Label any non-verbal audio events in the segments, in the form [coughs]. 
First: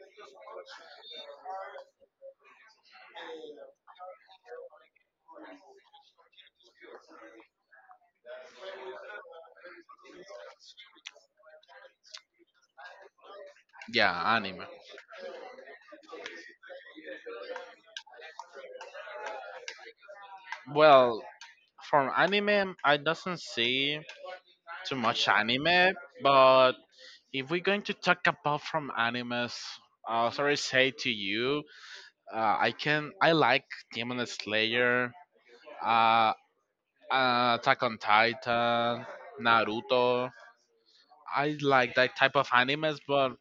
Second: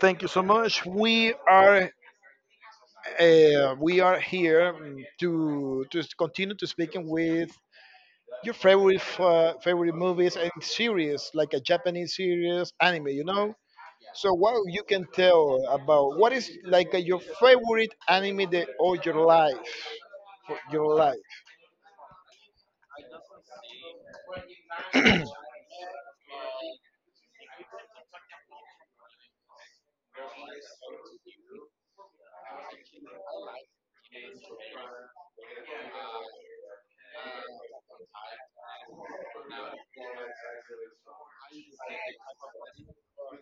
thank you so much. We are here, continue to speaking with your favorite movies and series, like a Japanese series, anime. Yeah, So what anime. you can tell about what is like your favorite anime that for your Well, life. from anime, I doesn't see too much anime, but if we're going to talk about from animes, sorry, say to you, I like Demon Slayer, uh, Attack on Titan, Naruto. I like that type of animes, but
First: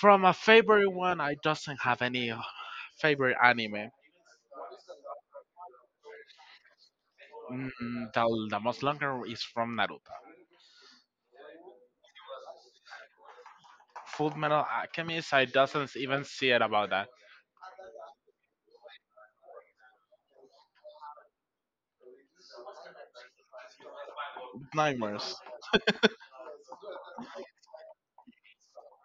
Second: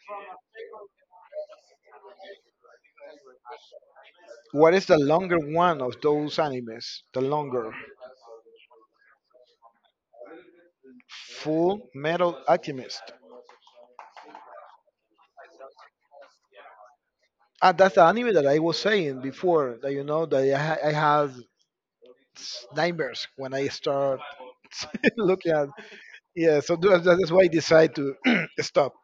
from a favorite one, I doesn't have any favorite anime. What is the longer one of those animes? The longer. The most longer is from Naruto. Full Metal Alchemist. Full Metal Alchemist, I doesn't even see it about that. Ah, that's the anime that I was saying before. That you know that I had nightmares when I start [laughs] Nightmares. looking at. Yeah, so that's why I decide to [clears throat] stop.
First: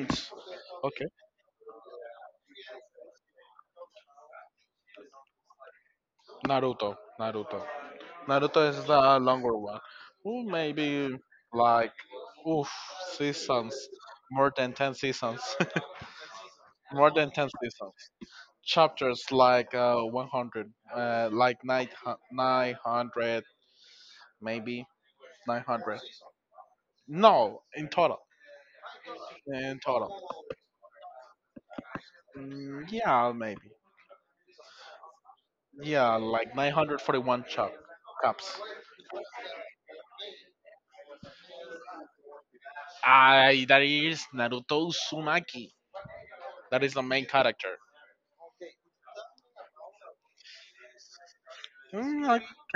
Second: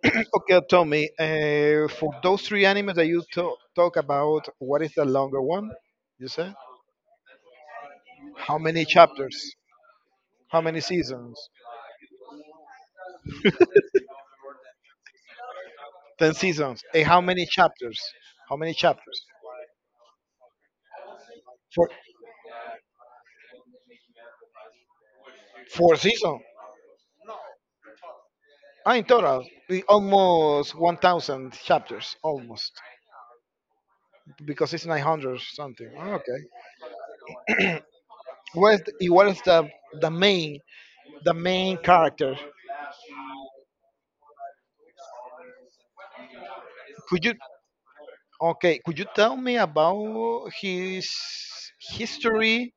[clears throat] Okay, tell Okay. me, for those three animes that you talk about, what is the longer one? You said Naruto. Naruto. how Naruto many is the chapters? longer one. How many Maybe seasons? like oof [laughs] seasons, more than 10 seasons. 10 seasons. [laughs] And More how than many 10 seasons. chapters? How many chapters? Chapters like 100, like For nine hundred, maybe nine four hundred. seasons. No, in total. Ah, in total, In total. almost 1,000 chapters, almost. Yeah, maybe. Because it's 900 or something. Oh, Yeah, okay. like 941 chop cups. What is the main the main character? I that is Naruto Uzumaki. That is the Could main you character. okay? Could you tell me about his Mm, history?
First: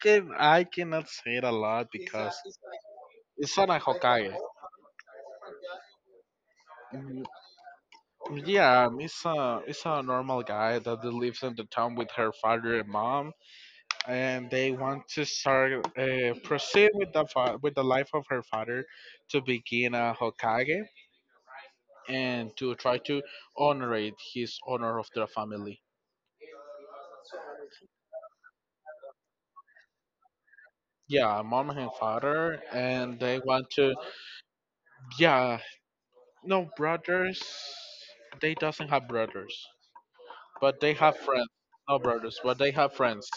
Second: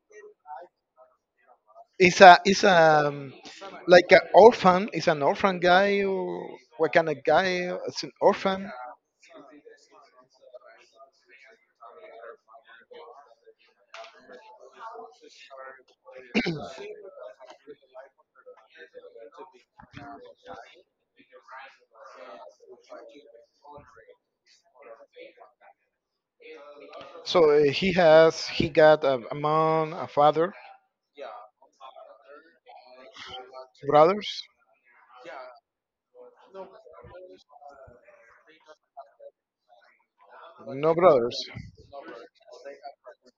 I cannot say it a lot because Is a it's not a like an Hokage. orphan? Is an orphan guy? Or what kind of Mm, guy? It's an orphan. Yeah, it's a normal guy that lives in the town with her father and mom, and they want to start proceed with the with the life of her father to begin a Hokage and to try to honor it, his honor of the family. So he got a mom, a father, Yeah, mom and father, and they want to. brothers. Yeah, no brothers. They doesn't have brothers, but No they have brothers. friends. No brothers, but they have friends.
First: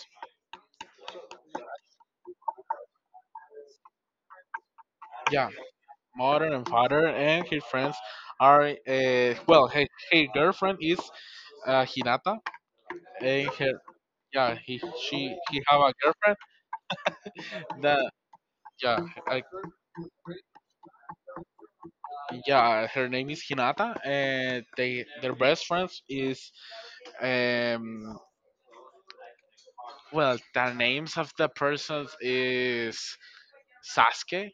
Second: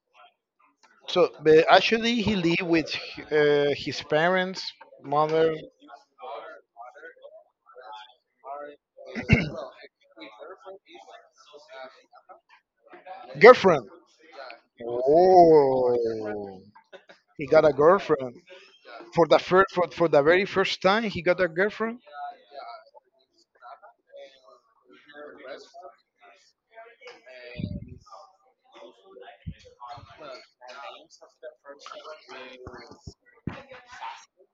So, but actually, he lived with his parents, Yeah, mother, mother and father and his friends are. Well, his girlfriend is Hinata, and her. girlfriend. Yeah, he have a girlfriend Oh, he got a that. girlfriend Yeah, for I, the very first time. He got a girlfriend. yeah, her name is Hinata, and they their best friends is um the names of the persons is Sasuke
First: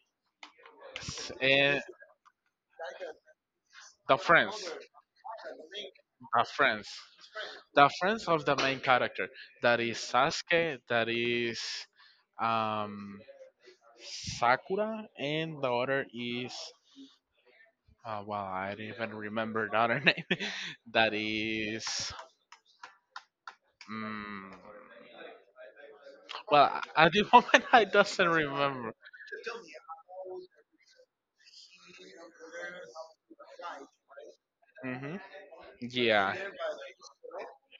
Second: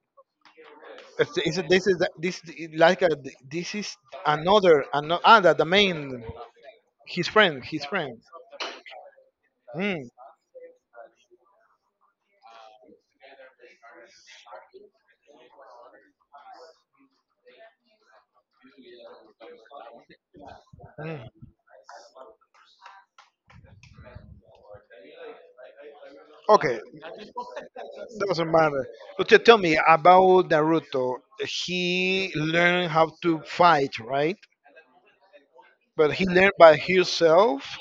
And This is this like this is the friends, another another ah the main the friends, his friend his the friend. friends of the main character. That is Mm, Sasuke. That is um, Sakura, and the other is well, I don't even remember the other [laughs] name. That mm. is. mm Okay, well, at the [laughs] moment I doesn't doesn't matter. remember. So tell me about Naruto. He learned how to fight, right? hmm But he Yeah. learned by himself,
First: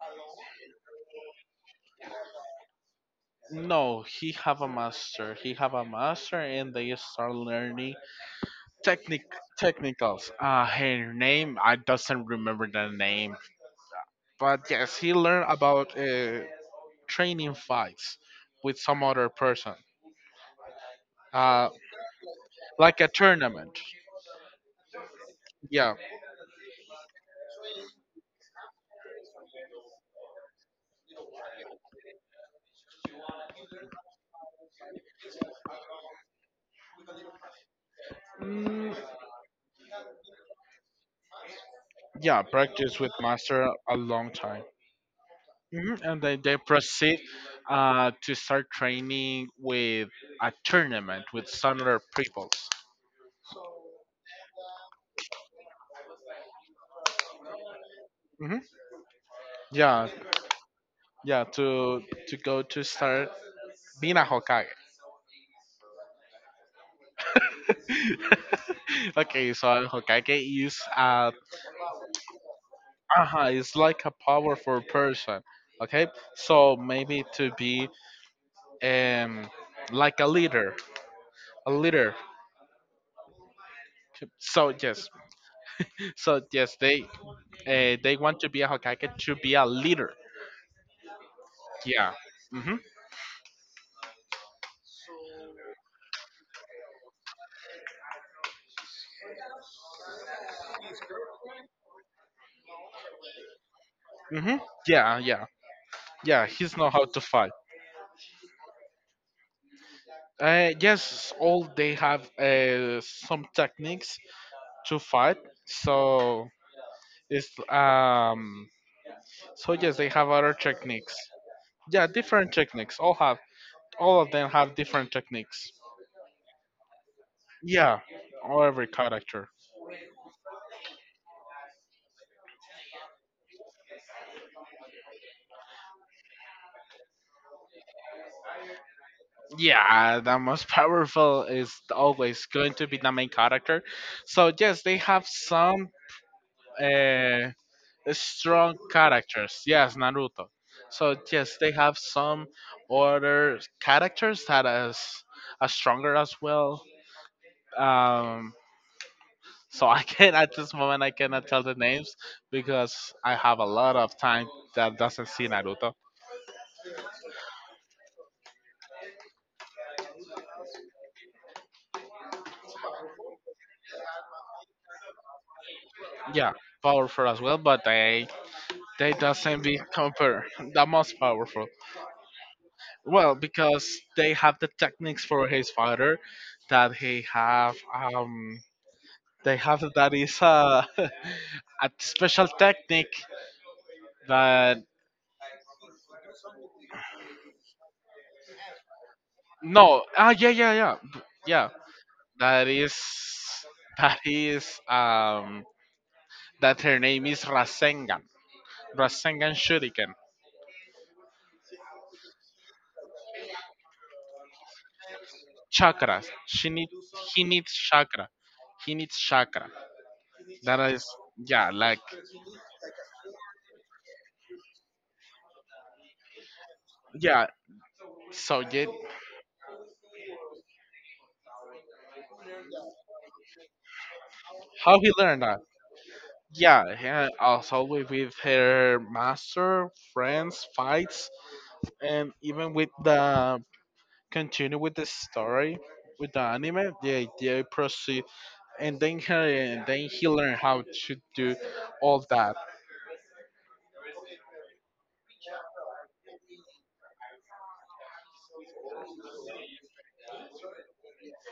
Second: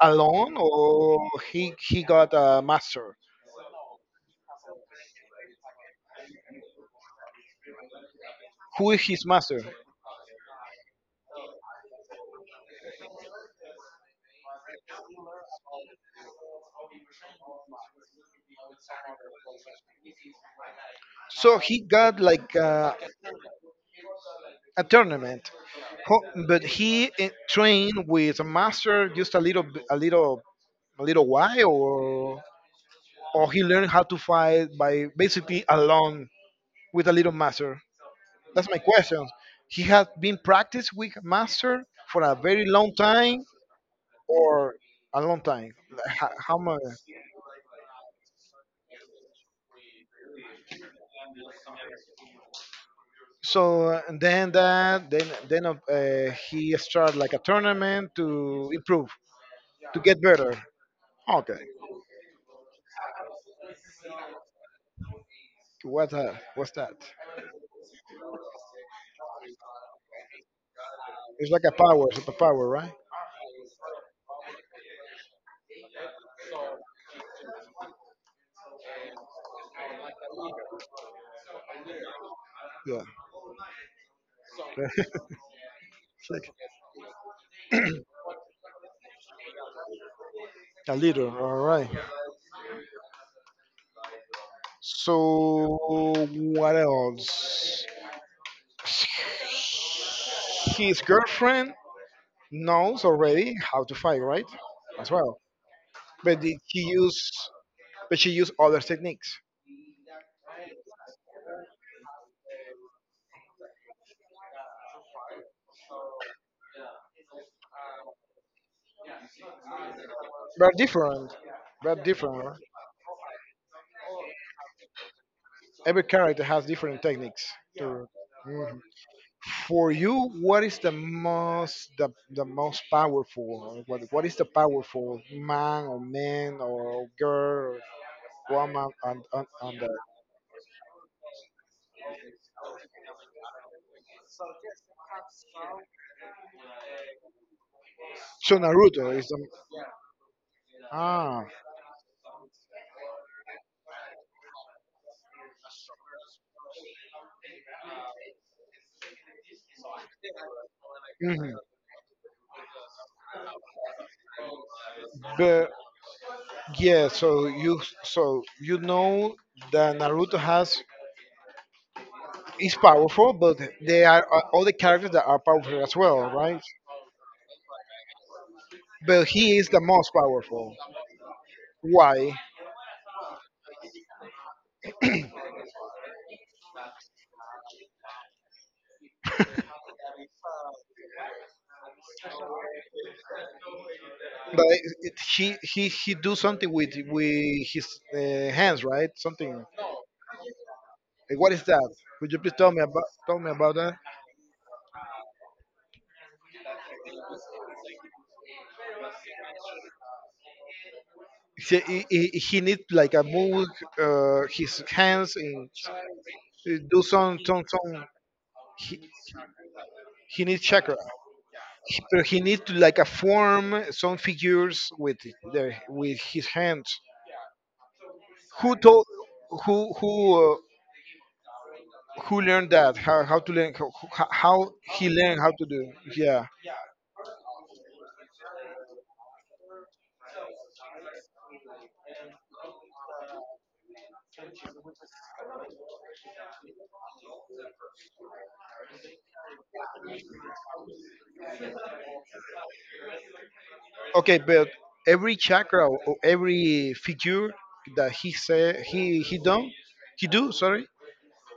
alone, or he got a master. No, he have a master. He have a master, and they start learning Who is technic his master? technicals. Her name I doesn't remember the name, but yes, he learned about training fights with some other person, So uh, he got like a, like a tournament. a tournament. Yeah, But he trained with a master just a little, b- a little while, or he learned how to fight by basically alone with a little master? That's my mm, question. He had been practiced with master for a yeah, very long practice with time, master a long time. or a long time. Mhm, Like, and How, then how they much? proceed to start training with a tournament with some other peoples. So and then that then he started like a tournament hmm to improve to yeah, get better. yeah, Okay, to go to start being a Hokage. what's that? What's that? [laughs] Okay, so a Hokage is a. It's like a power, superpower, right? It's like a powerful person. Okay, so maybe to be um like a leader, a leader. Yeah. So [laughs] yes, It's so like yes, they they want to be a Hokage to be a leader. a leader. All right. Yeah. Mhm. So what else? His girlfriend knows already how to fight, right? Mhm. As Yeah. well, Yeah. but Yeah. He's he know how to used, fight. but she used other techniques. Yes, all they have some techniques to fight. So it's so yes, they have other They're techniques. different. They're Yeah, different, different right? techniques. All of them have different techniques. Every character has different techniques. Yeah, to- all Mhm. every character. For you, what is the most the most powerful? What is the powerful man or girl, woman on on the Yeah, the most [laughs] powerful is always going to be the main character. So yes, they have some uh, so strong Naruto is the characters. Yes, Naruto. So ah yes, they have some other characters that is are stronger as well. Um, So I can At this moment I cannot Mhm. tell the names because I have a lot of time that doesn't see But Naruto. yeah, so you know that Naruto has is powerful, but there are other characters that are powerful as well, Yeah, right? powerful as well, but they But he doesn't is the be most compared. powerful. [laughs] The most powerful. Why? Well, because they have the techniques for his father that he have they have [laughs] that is a [laughs] a special technique But that. it, he do something with his hands, right? Something. No, yeah, yeah, yeah, Like, what is yeah that? Could you please that tell me is about tell me about that? that is that her name is Rasengan. Rasengan Shuriken. He needs like a move his hands in Chakras. She needs do some he some needs some. chakra. He He, needs chakra. he needs That chakra, is, yeah, like, but he needs to like a form some figures with the with his hands. yeah. So Who yeah, told who who uh, who learned that? How how he he learned learned how that? to do? Yeah. Yeah, and also with her master, friends, fights, and even with the continue with the story with the anime. Yeah, they proceed, and and then he learned how to do all that. Okay, but every chakra or every figure that he said he done he do, sorry.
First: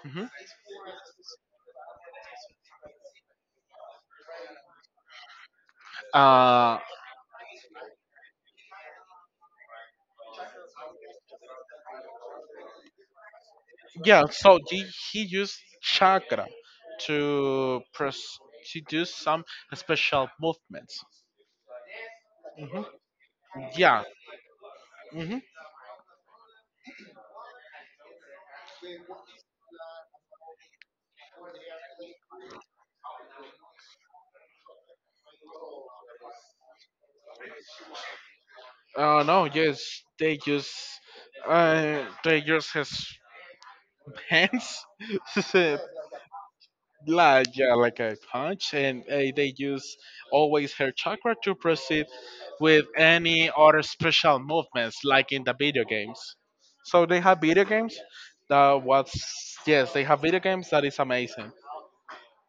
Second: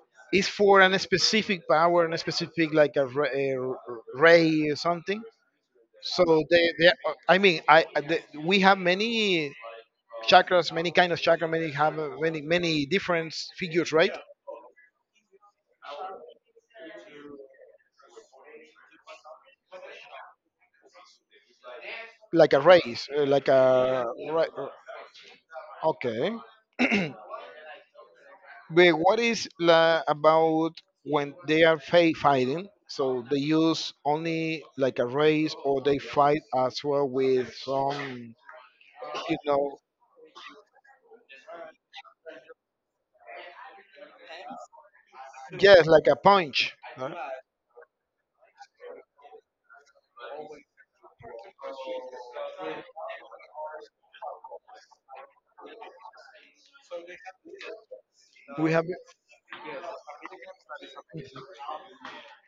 Mhm. It's for an specific power and a specific like a ray or something. So Uh, they, I mean, we have many chakras, many kind of chakra, many have many different figures, right? yeah, so he used chakra to pres- to do some special movements. Like a hmm rays, like Yeah. a right. hmm Okay. [clears throat] But what is about when they are fighting? So they use only like a race, or they fight as well with some, you no, know, yes, they use they use his hands, [laughs] yes, like a punch. Huh? like yeah, like a punch, and they use always her chakra to proceed with any other special movements, like in the video games. So they have video games We that have was. Yes, they have video games that is amazing.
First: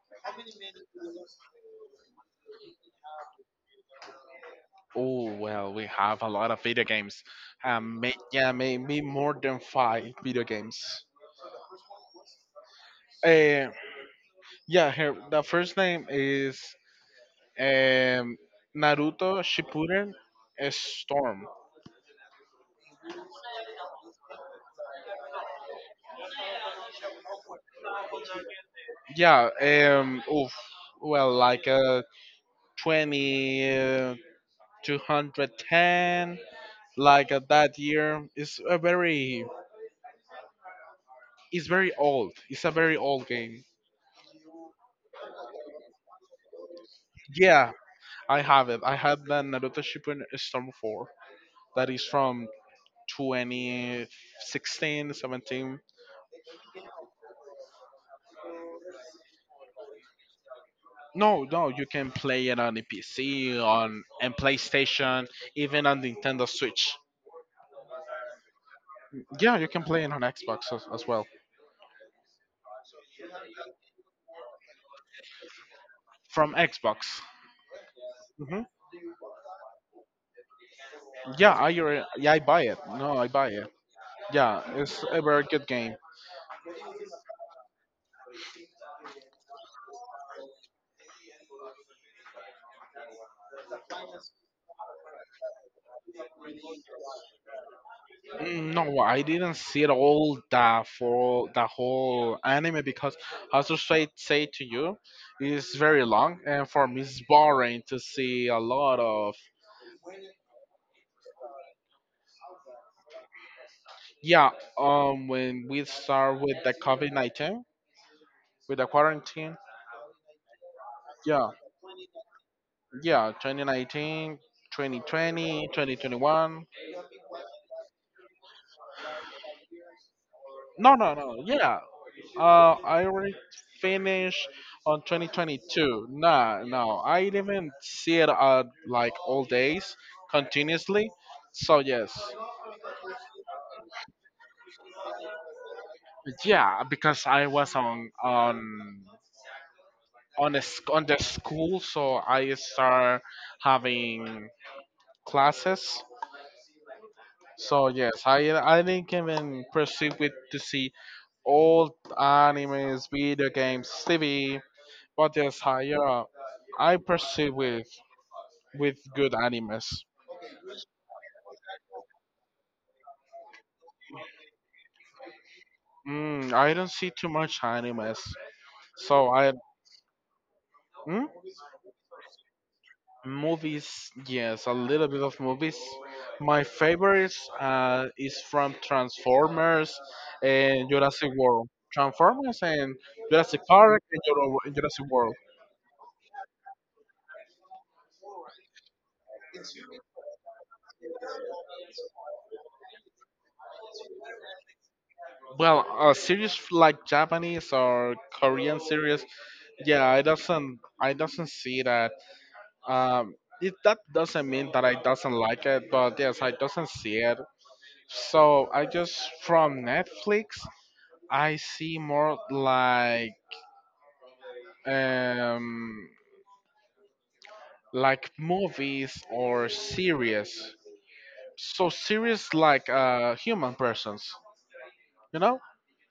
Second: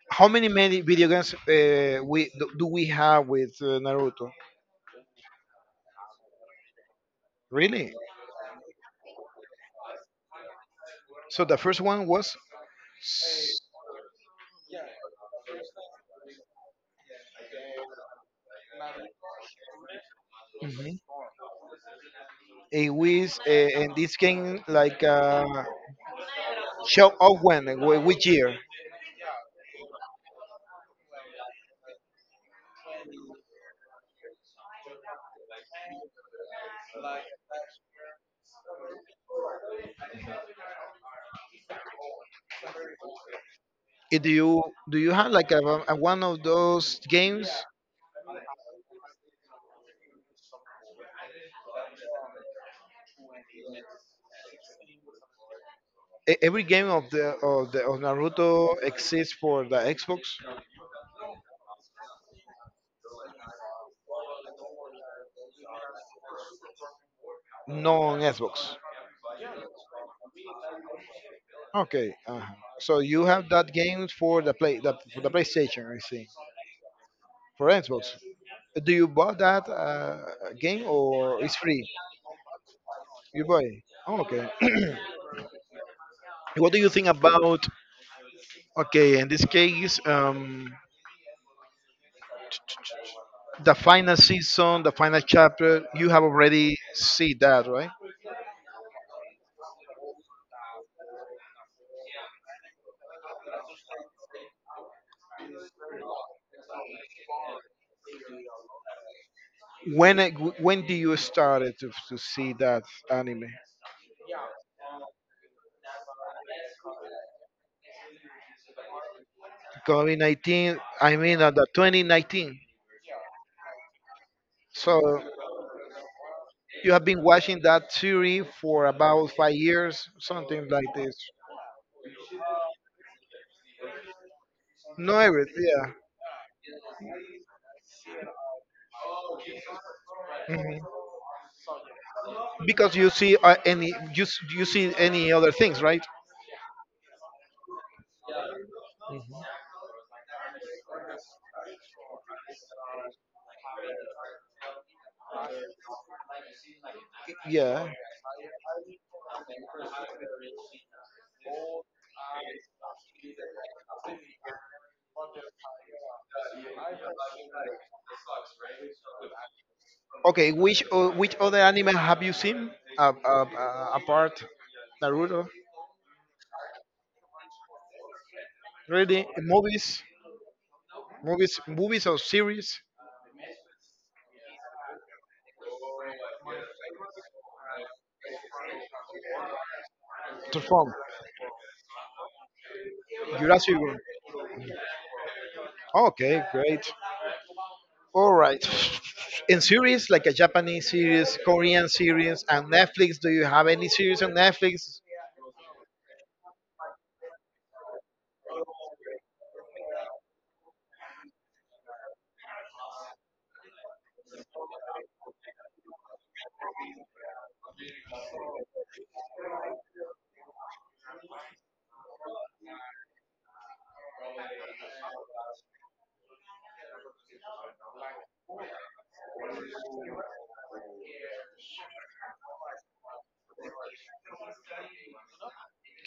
how many video games we do we have with Naruto? Oh well, we have a lot of video games. Really? Yeah, maybe more than five video games. So the first one was. Uh, yeah, her the first name is um Naruto Shippuden Mhm. Storm. a which and this game like show off when which year? Yeah, well, like 20, 210, like that year. It's very old. It's a very old game. Eh, do you have like a one of those games? Yeah, I have it. I have the Naruto Shippuden Storm 4. That is from 2016, seventeen. Every game of Naruto exists for the Xbox, No, no, you can play it on the PC, on and PlayStation, even on Nintendo Switch. no on Xbox. Yeah, you can play it on Xbox as well. Okay, so you have that game for the PlayStation, I see. From Xbox. For Xbox. hmm Do you buy that game or Yeah, it's free? I buy it. No, I buy You buy it. it. Oh, okay. Yeah, [clears throat] it's a very good game. What do you think about okay in this case, the final season, the final chapter? You have already see that, right? No, I didn't see it all the for the whole anime because, as I say to you, it's very long and for me it's boring to see a lot of. When when do you started to see that anime? Yeah, when we start with the COVID 19, with the quarantine. COVID 19. I mean, Yeah, the 2019. yeah, 2019, twenty So twenty, 2021. you have been watching that series for about 5 years, something like No, no, this. no, yeah. I already finished on No, everything. 2022. Nah, no, no, I didn't see it like all days Mhm. continuously. So, yes. Because you see you see any other things, right? Yeah, because I was Mhm. On the school, so I start having classes. So Yeah. yes, I didn't even proceed with to see old animes, video games, TV, but yes, I proceed with good animes. Okay. Which other anime have you seen apart Naruto? I don't see too much animes, so Really, I. Mm, movies or series? Movies. Yes, a little bit of movies. My favorites is from Transformers To and form Jurassic World. Transformers and Jurassic Jurassic Park World. and Jurassic World. Okay, great. All right. [sniffs] In series, like a Japanese series, Korean series, and Netflix, do you have any series on Netflix? Well, a series like Japanese or Korean series, yeah, I doesn't see that. Um, it that doesn't mean that I doesn't like it, but yes, I doesn't see it. So I just from Netflix, I see more um like movies or series. So series like human persons, you know,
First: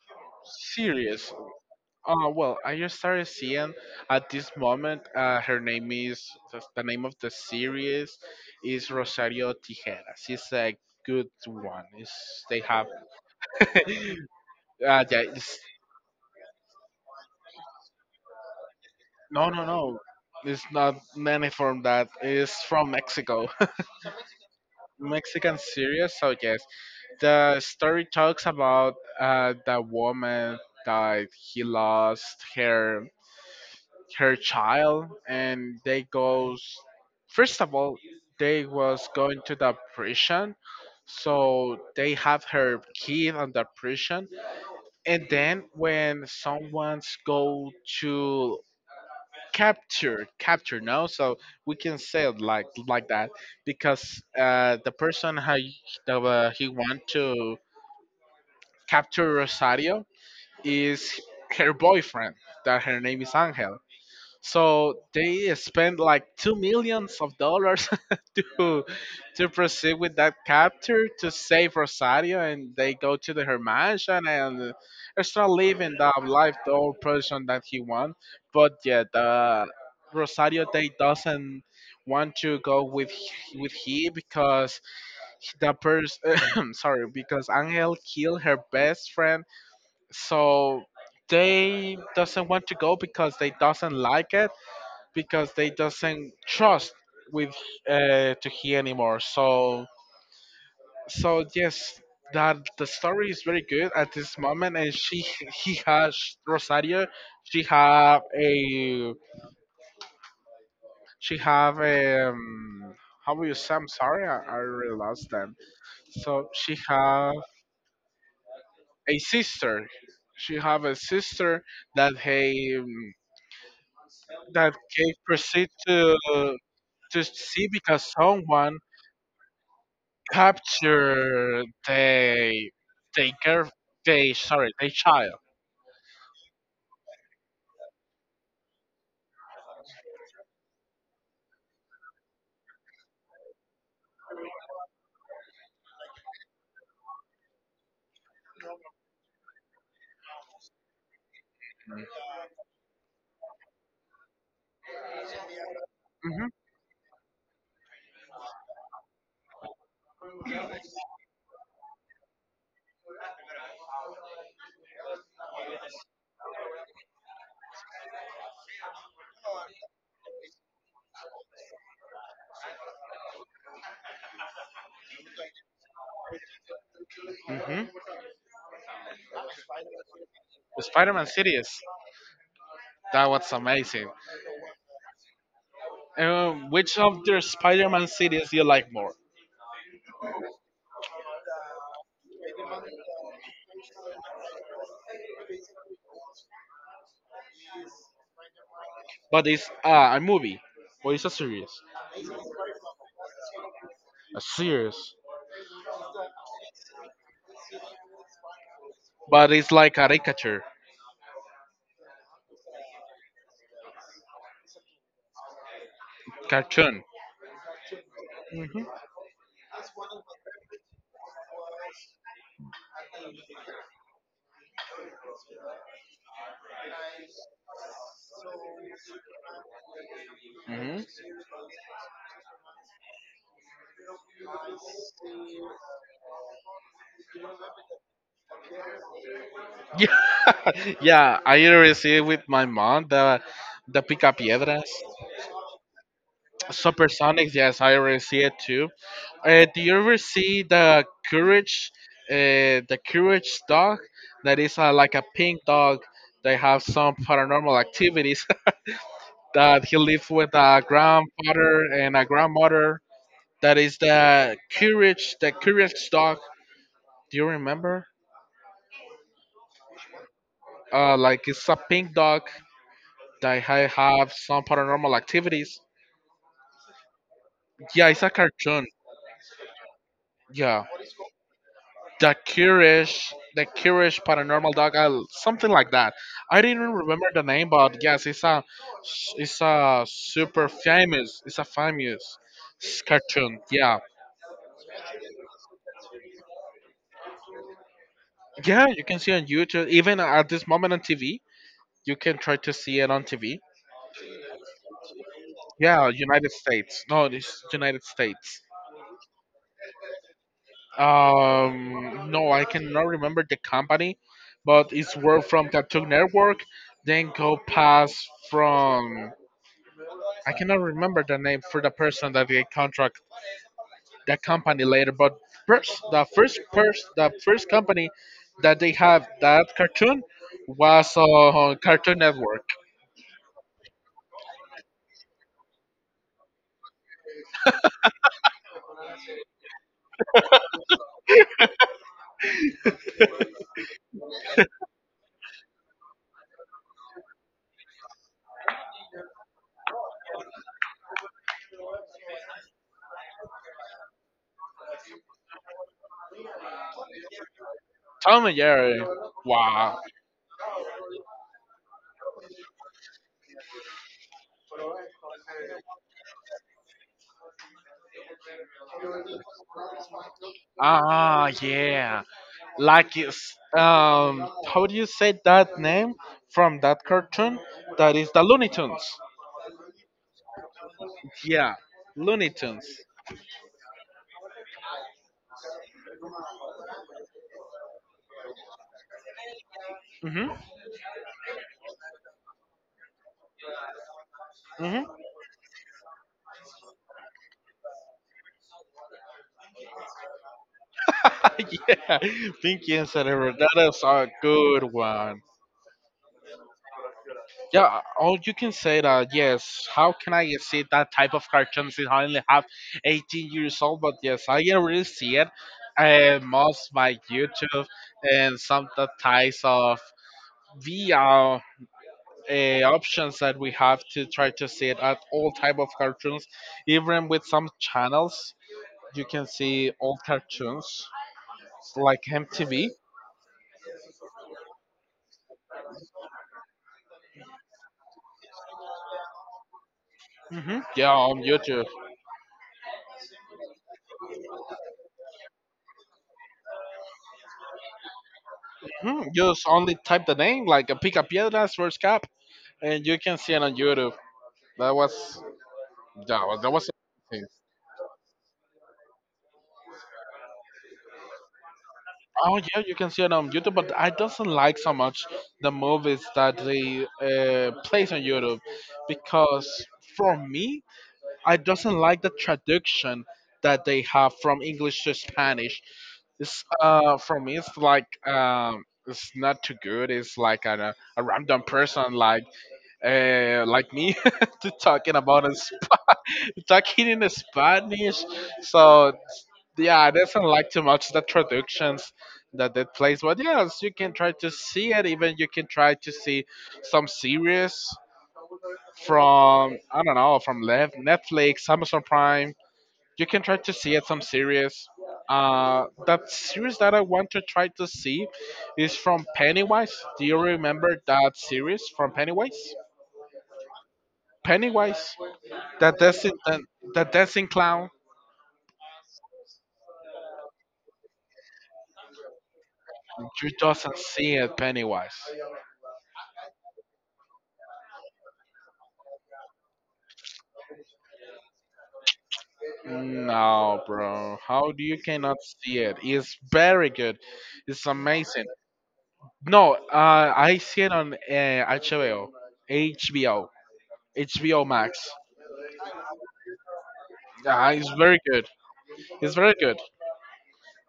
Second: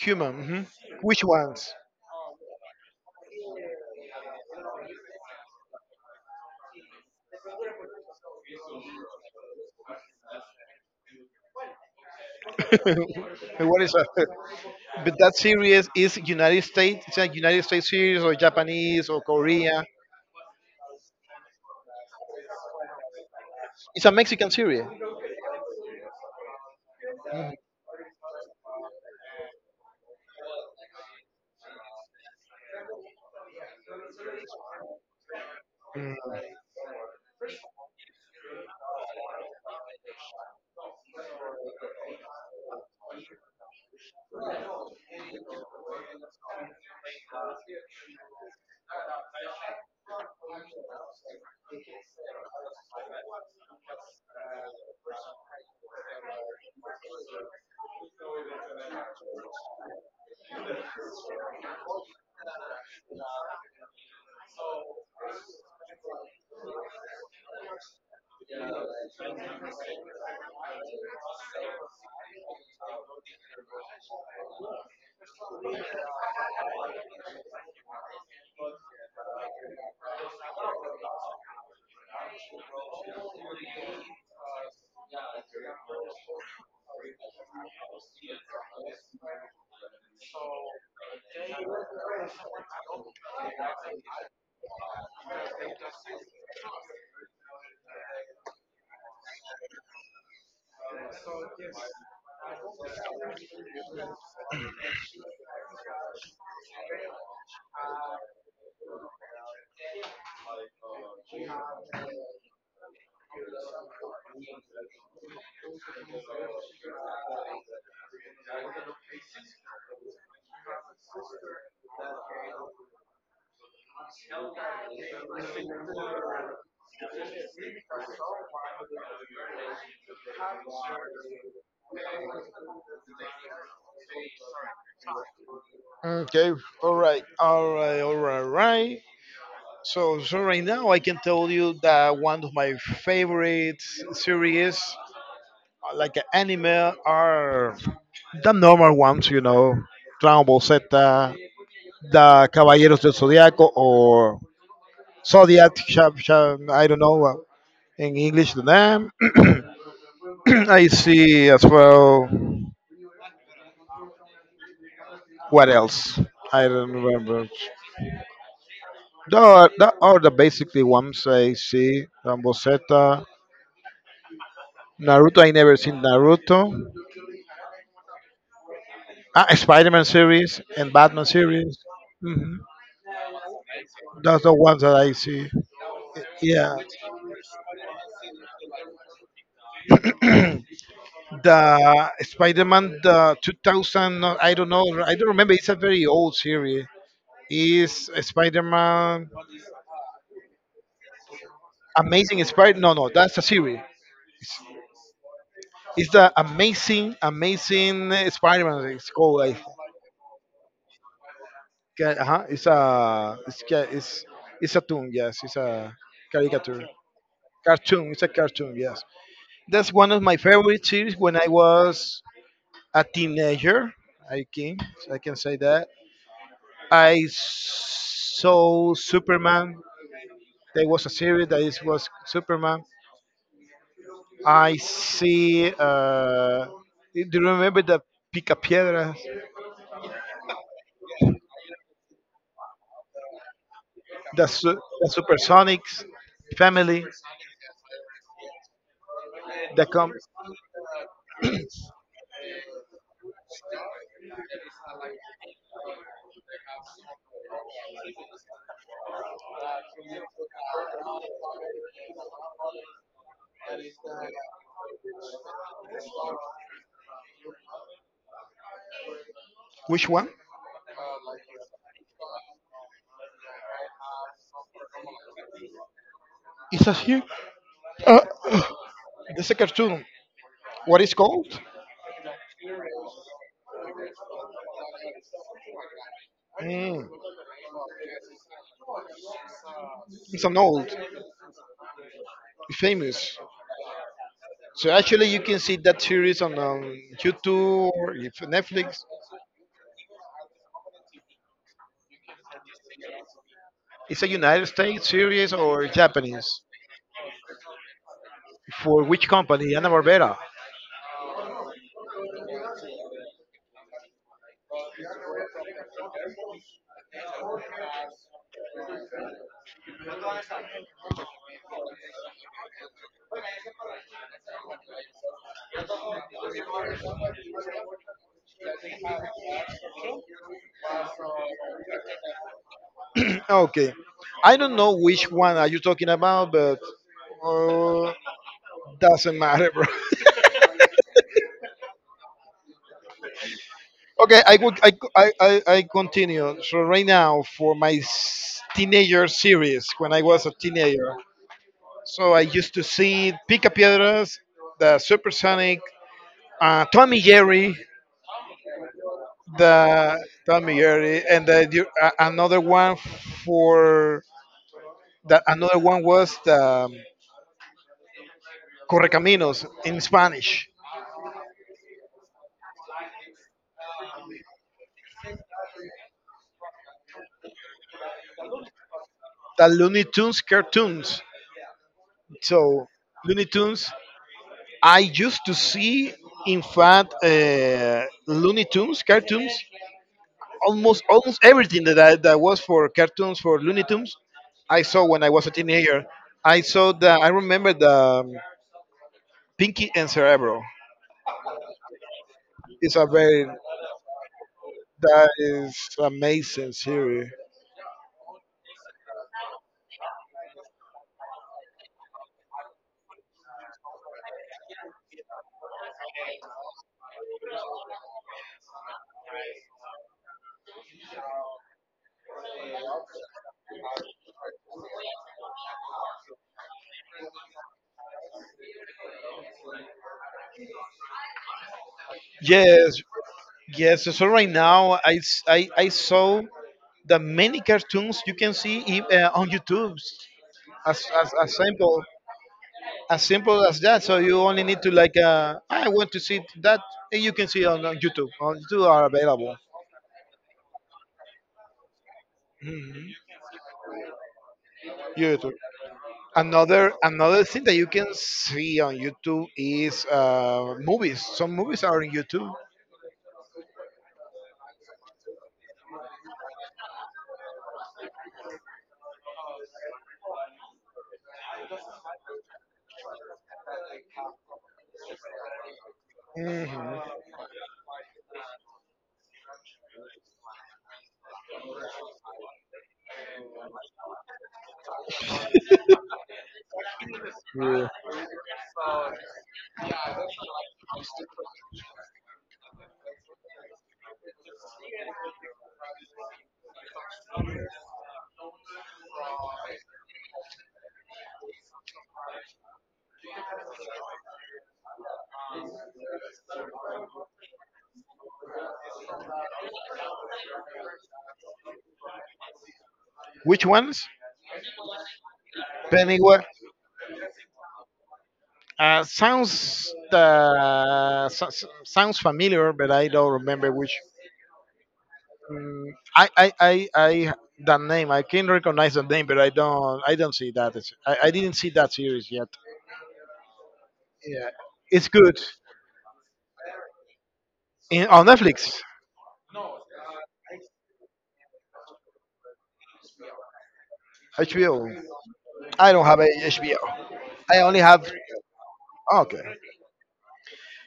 Human. Mhm. Which series. ones? Oh well, I just started seeing at this moment. Her name is the name of the series is Rosario Tijeras. She's a good one. It's, they have [laughs] What is that? But yeah, that it's. series is United States. It's a United States series or Japanese or No, no, Korea. no. It's not many from that. It's from Mexico. It's a Mexican series. [laughs] Mexican series. So yes, the story talks about the woman that he lost her. Her child, and they Mm. goes. First of all, they was going to the prison, so they have her kid on the prison. And then when someone's go to capture, capture no, so we can say it like that, because the person how he, he want to capture Rosario is her boyfriend that her name is Angel. So they spent like $2 million [laughs] to to proceed with that capture to save Rosario, and they go to the her mansion and start living the life, the old person that he want. But yeah, the Rosario they doesn't want to go with with he because the person [coughs] sorry, because Angel killed her best friend, so they doesn't want to go because they doesn't like it, because they doesn't trust with to he anymore. So yes, that the story is very good at this moment, and she he has Rosario. She have a, she have a um, how will you say? I'm sorry, I really lost them. So she have a sister. She have a sister that he, that gave proceed to see because someone capture they girl, they child. Okay, all right, all right, all right, right. So, right now I can tell you that one of my favorite series, like anime, are the normal ones, Dragon Ball Z, the Caballeros del Zodiaco, or Zodiac, shab, Mm-hmm. shab, I don't know in English the name. [clears throat] I see as well. What else? I don't remember. All the basically ones I see. Rambo Z, Naruto. I never seen Naruto. Mm-hmm. Ah, Spider-Man series and Batman Spider-Man series series. Hmm. that was amazing. That's the ones that I see. Yeah. Which of the Spider-Man series do you like more? [clears throat] The Spider-Man, the 2000, no, I don't know, I don't remember. It's a very old series. Is Spider-Man But it's a movie or it's a series? Amazing Spider? No, no, that's a series. A series, It's the Amazing Spider-Man. It's called. but I it's like a caricature think. Uh-huh. It's a it's a toon. Yes, it's a caricature cartoon. cartoon. It's a cartoon. Mm-hmm. Yes, that's one of my favorite series. When I was a teenager, I can I can say that I saw Superman. There Mm-hmm. was a series that is was Superman. I see. Do you remember the Picapiedras, Yeah, [laughs] yeah. I received with my mom the Pica the, Su- Piedras. the Supersonics family? Supersonics, yes, I already see it too. Do The you com- ever see the courage dog? That is like a pink dog. They have some paranormal activities. [laughs] That he lives with a grandfather and a grandmother. That is the courage dog. Do you remember? Which one? Like it's a pink dog that have some paranormal activities. Is that here? Yeah, it's Uh, a uh, cartoon. this a cartoon. Yeah, What is called? The Curish paranormal dog, something like that. I didn't Mm. remember the name, but yes, it's a It's an super old, famous, it's a famous famous. cartoon. Yeah, So actually, you can see that series on YouTube or if yeah, you Netflix. can see on YouTube. Even at this moment on TV, you can try to see it on TV. It's a United States series or Yeah, Japanese. United States. No, it's United States. For which company? Anna Barbera. No, I cannot remember the company, but it's work from Cartoon Network. Then go past from. I cannot remember the name for the person that they contract the company later, but first the first company that they have that cartoon was Cartoon Network. Okay, I don't know which one are you talking about, but uh, doesn't matter, bro. [laughs] Okay, I would I, co- I continue. So right now for my teenager series, when I was a teenager, so I used to see Picapiedras, the Supersonic, uh, Tommy Jerry, Tom and Jerry. Wow. Tommy Jerry, and for another one was the Correcaminos in Spanish, Ah, yeah. Like is how do you say that name from that cartoon that is the Looney Tunes? the Looney Tunes cartoons. Yeah, Looney So Tunes. Looney Tunes, I used to see, in fact, Looney Tunes cartoons Mhm. almost everything that was for cartoons for Looney Tunes, I saw Mhm. when I was a teenager. I remember the Pinky and Cerebro. [laughs] yeah, It's Pinky a and very Cerebro. That is a good That one. is amazing series. Yeah, or you can say that. Yes. How can I see that type of cartoons if I only have 18 years old? But yes, I already see it. Most by YouTube and some the ties of VR options that we have to try to see it at all type of cartoons, even with some channels you can see old cartoons like mtv. Yes, yes. So right now I saw the many cartoons you can see on YouTube. Hmm, As, yeah, as, on as youtube. simple as simple as that. So you only need to like I want to see that and you can see on YouTube. On YouTube are Hmm, available. just only type the name like a pica piedras first cap Hmm. and you can see it on youtube. that was YouTube. that was, that was Another thing that you can see on YouTube is movies. Some movies are on YouTube. Oh yeah, you can see it on YouTube, but I doesn't like so much the movies that they place on YouTube because for me I doesn't like the traduction that they have from English to Spanish. It's Mhm. For me it's like it's not too good. It's like an, a random person like me [laughs] to talking about us [laughs] talking in Yeah. Spanish. So yeah, I doesn't like too much the traductions that plays. But yes, you can try to see it. Even you can try to see some series from I don't know, from Netflix, Amazon Prime. You can try to see at some series. That series that I want to try to see is from Pennywise. Do you remember that series from Pennywise? [laughs] Which ones? Pennywise, that dancing, Pennywise. that, that dancing clown. Sounds sounds familiar, but I don't You remember which. doesn't see it, Pennywise? Mm, I that name. I can recognize the name, but I don't. I don't see that. I didn't see that series yet. No, bro. Yeah, How do you it's cannot good. see it? It's very good. It's On amazing. Netflix, No, I see it on HBO, HBO, HBO HBO. Max. I don't have a HBO. I Yeah, only it's have. very good. It's Okay. very good.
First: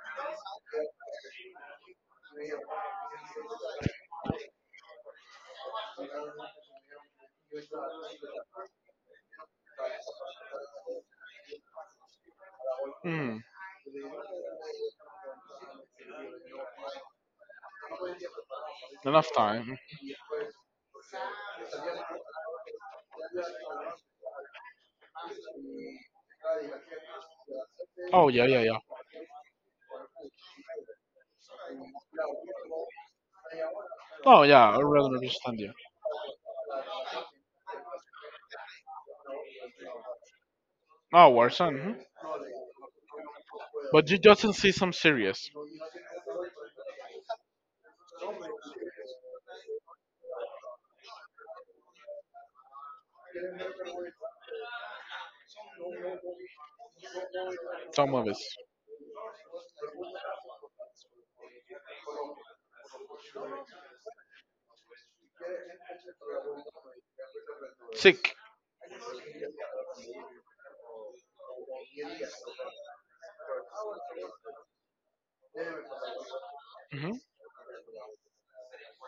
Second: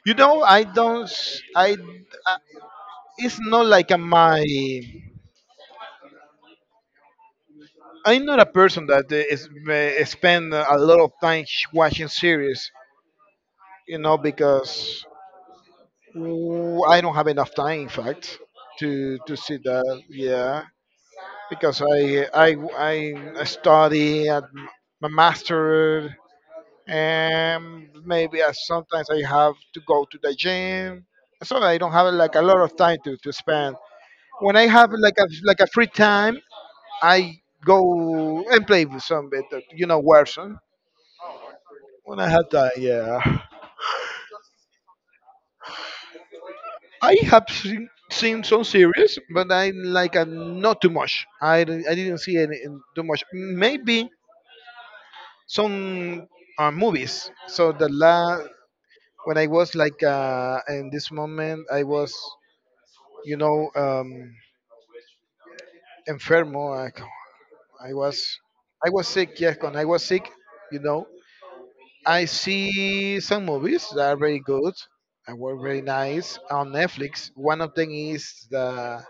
You know, I don't. I. I- It's not like a my. I'm not a person that is spend a lot of time watching series. Hmm. You know, because I don't have enough time. In fact, Enough to see time. that. Yeah, because I study at my master, and Oh maybe yeah, I, yeah, yeah. sometimes I have to go to the gym. So I don't have like a lot of time to spend. Oh When I yeah, I have really like a like understand a you. free time, I go and play with some bit, of, you know, Warzone. Oh, Warzone. Hmm. When I have time, yeah. But you doesn't see some series, I have seen some series, but I like not too much. I didn't see any too much. Maybe some movies. So the some last movies. when I was like in this moment, I was you know, um, enfermo. I Sick. was, I was sick. Yes, when I was sick, you know, I see some movies that are very good and were very nice on Hmm. Netflix. One of them is the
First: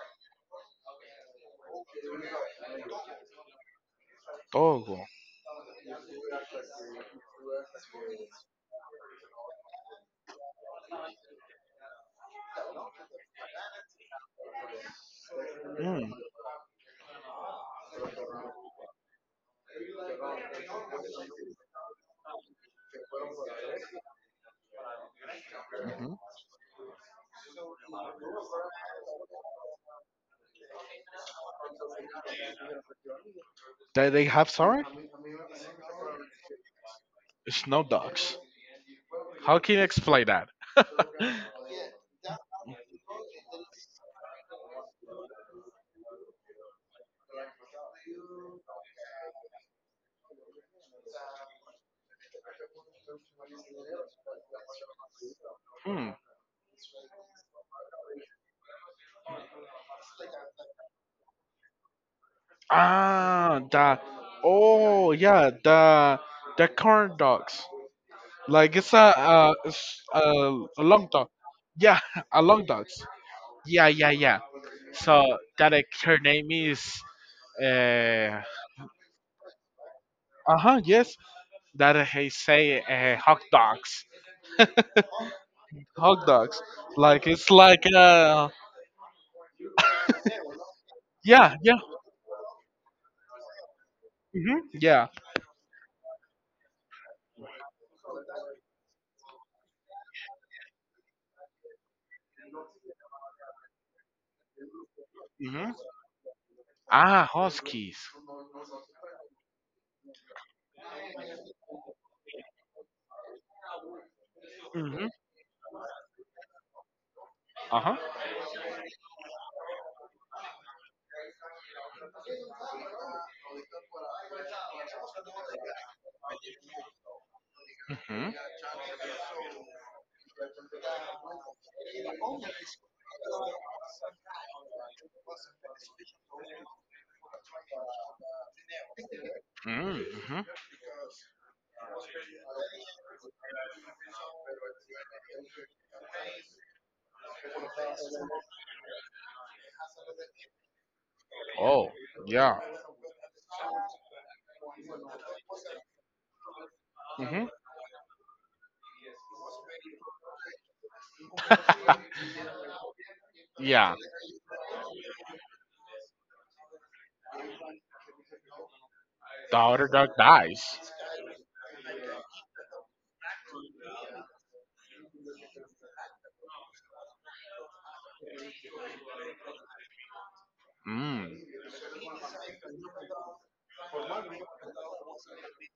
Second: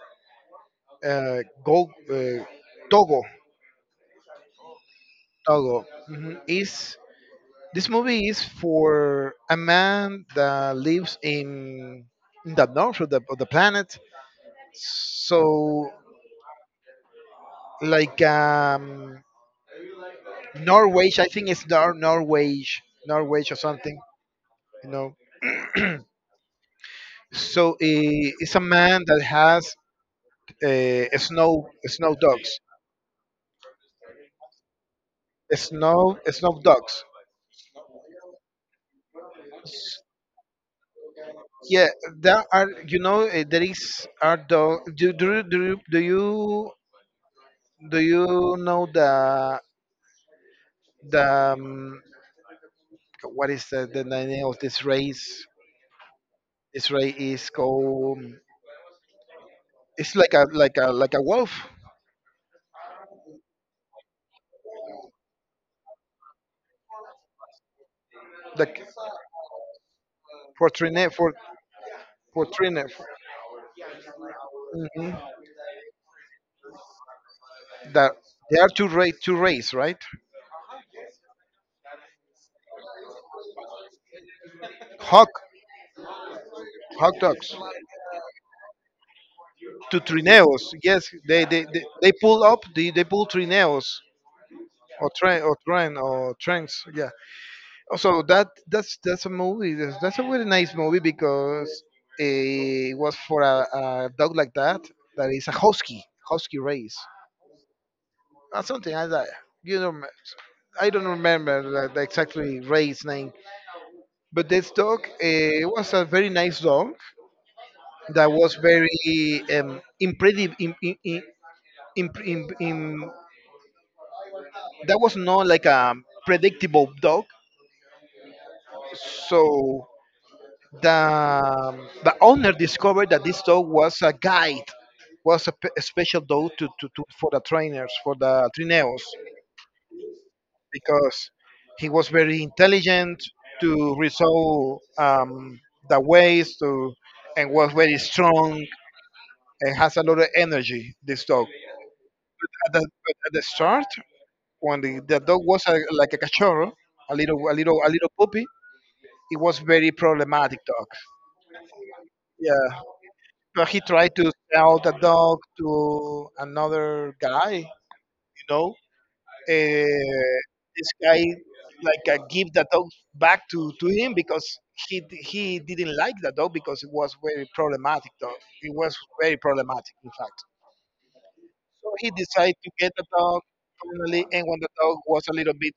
uh, Go Togo. Oh, cool. Togo, mhm, is this movie is for a man that lives in the north of of the planet. So Mm. like Norwich, I think it's Norwich, Norwich or something, you know. Hmm. So it's a man that has snow dogs, They have, sorry? snow dogs. Snow dogs. How can you explain that? Yeah, there are you know there is are dog. Do you do you know the the um, what is the name of this race? Hmm. This race is called. It's like a a wolf, Ah, the oh yeah, the corn dogs. Like like it's a it's a long Fortrine dog. for Yeah, [laughs] a long Fortrine. dogs. Yeah, yeah, yeah. Mhm. So that her name is That uh they are two race, right? uh-huh, yes. That he say hot dogs, Hawk, hot dogs. hawk Like it's dogs. like To trineos, yes, yeah, yeah, they pull up, they pull trineos mm-hmm, yeah. or trains, yeah. Also, that's a movie. That's a really nice movie because it was for a dog like that that is a Mm-hmm. Husky race Ah, huskies. or something like that. You know, I don't remember the exactly race name, but this Mm-hmm, dog was a very nice dog. uh-huh. That was very im- im- im- that was not like a predictable dog. Mm-hmm. So the owner discovered that this dog was a guide, was a special dog to for the trainers, for the trineos, Mm, hmm. because he was very intelligent to resolve the ways to and was very strong and has a lot of energy. This dog Oh, yeah. at at the start when the dog was like a cachorro, a Hmm. Little puppy, it was very problematic dog. Yeah, but he Yeah, tried to sell the dog to another guy. You know, the other dog dies. this guy like give the dog back to him because he didn't like the dog because it was very problematic dog. It was very problematic, in fact. Mm, So he decided to get a dog finally, and when the dog was a little bit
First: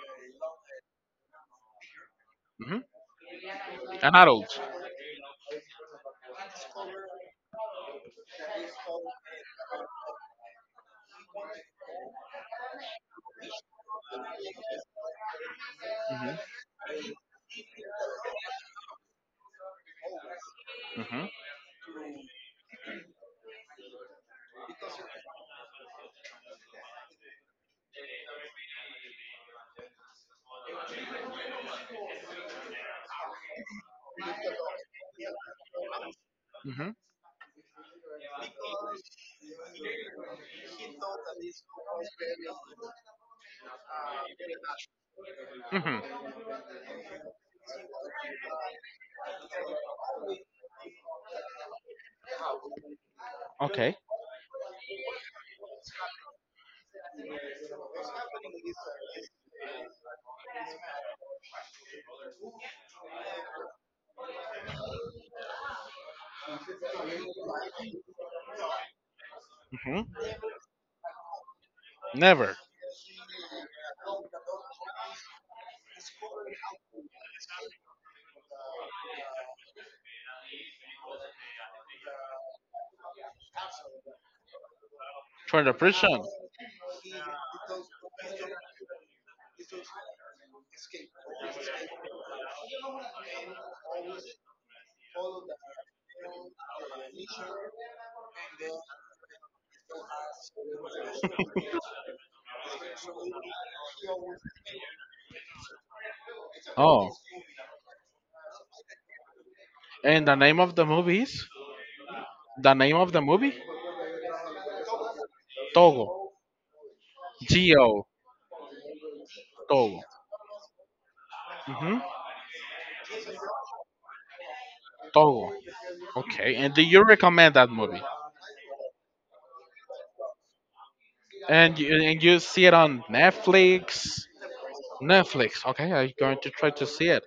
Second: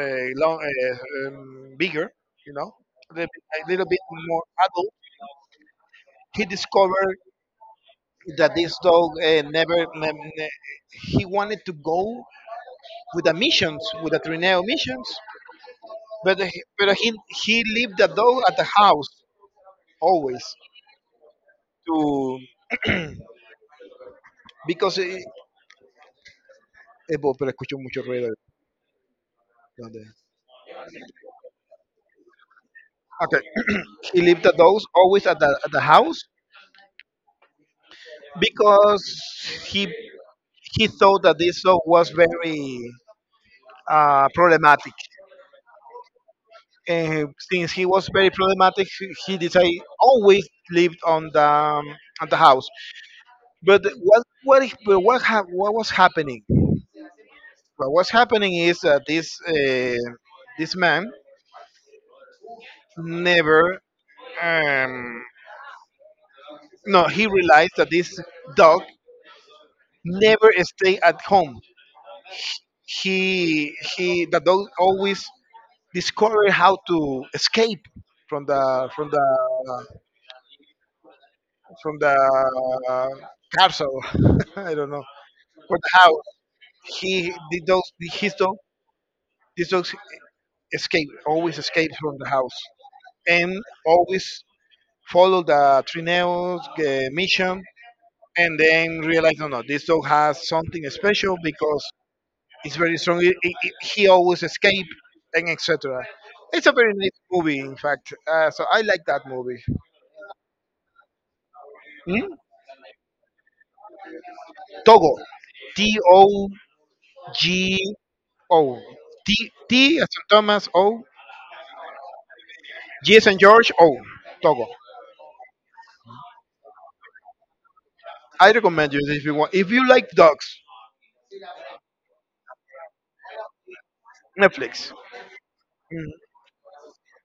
bigger, you know, hmm. A little bit An more adult. adult, he discovered that this dog never, ne- ne- he wanted to go with the missions, with the Trineo missions, Hmm. But he lived the dog at the house always Hmm. to because pero escucho mucho ruido. ¿Dónde? Okay, [clears throat] he lived the dogs always at at the house because he he thought that this song was very problematic. Hmm. Hmm. And since he was very problematic, he decided always lived on the house. But Okay. What is- but what hap- what was happening? What was happening is that this this man never um, no he realized that this dog Hmm. never stay at home. Never. He the dog always discover how to escape from the from the from the castle. [laughs] I don't know, For the but how prison. [laughs] he the dogs his dog these dogs escape always escape from the house and always follow the Trineo's mission and then realize no no this dog has something special because it's very strong. He always escape and etc. It's a very Oh, nice movie, in fact. So I like that movie. and the name of the movie is, the name of the movie, Togo. T Togo. O G Dio. O. T, T Togo. as in Thomas, O. Hmm. G as in George, O. Togo. Togo. Okay. And do you recommend that movie? I recommend you if you want. If you like dogs, And you see it on Netflix? Netflix. Netflix. Okay, I'm Mm. going to try to see it.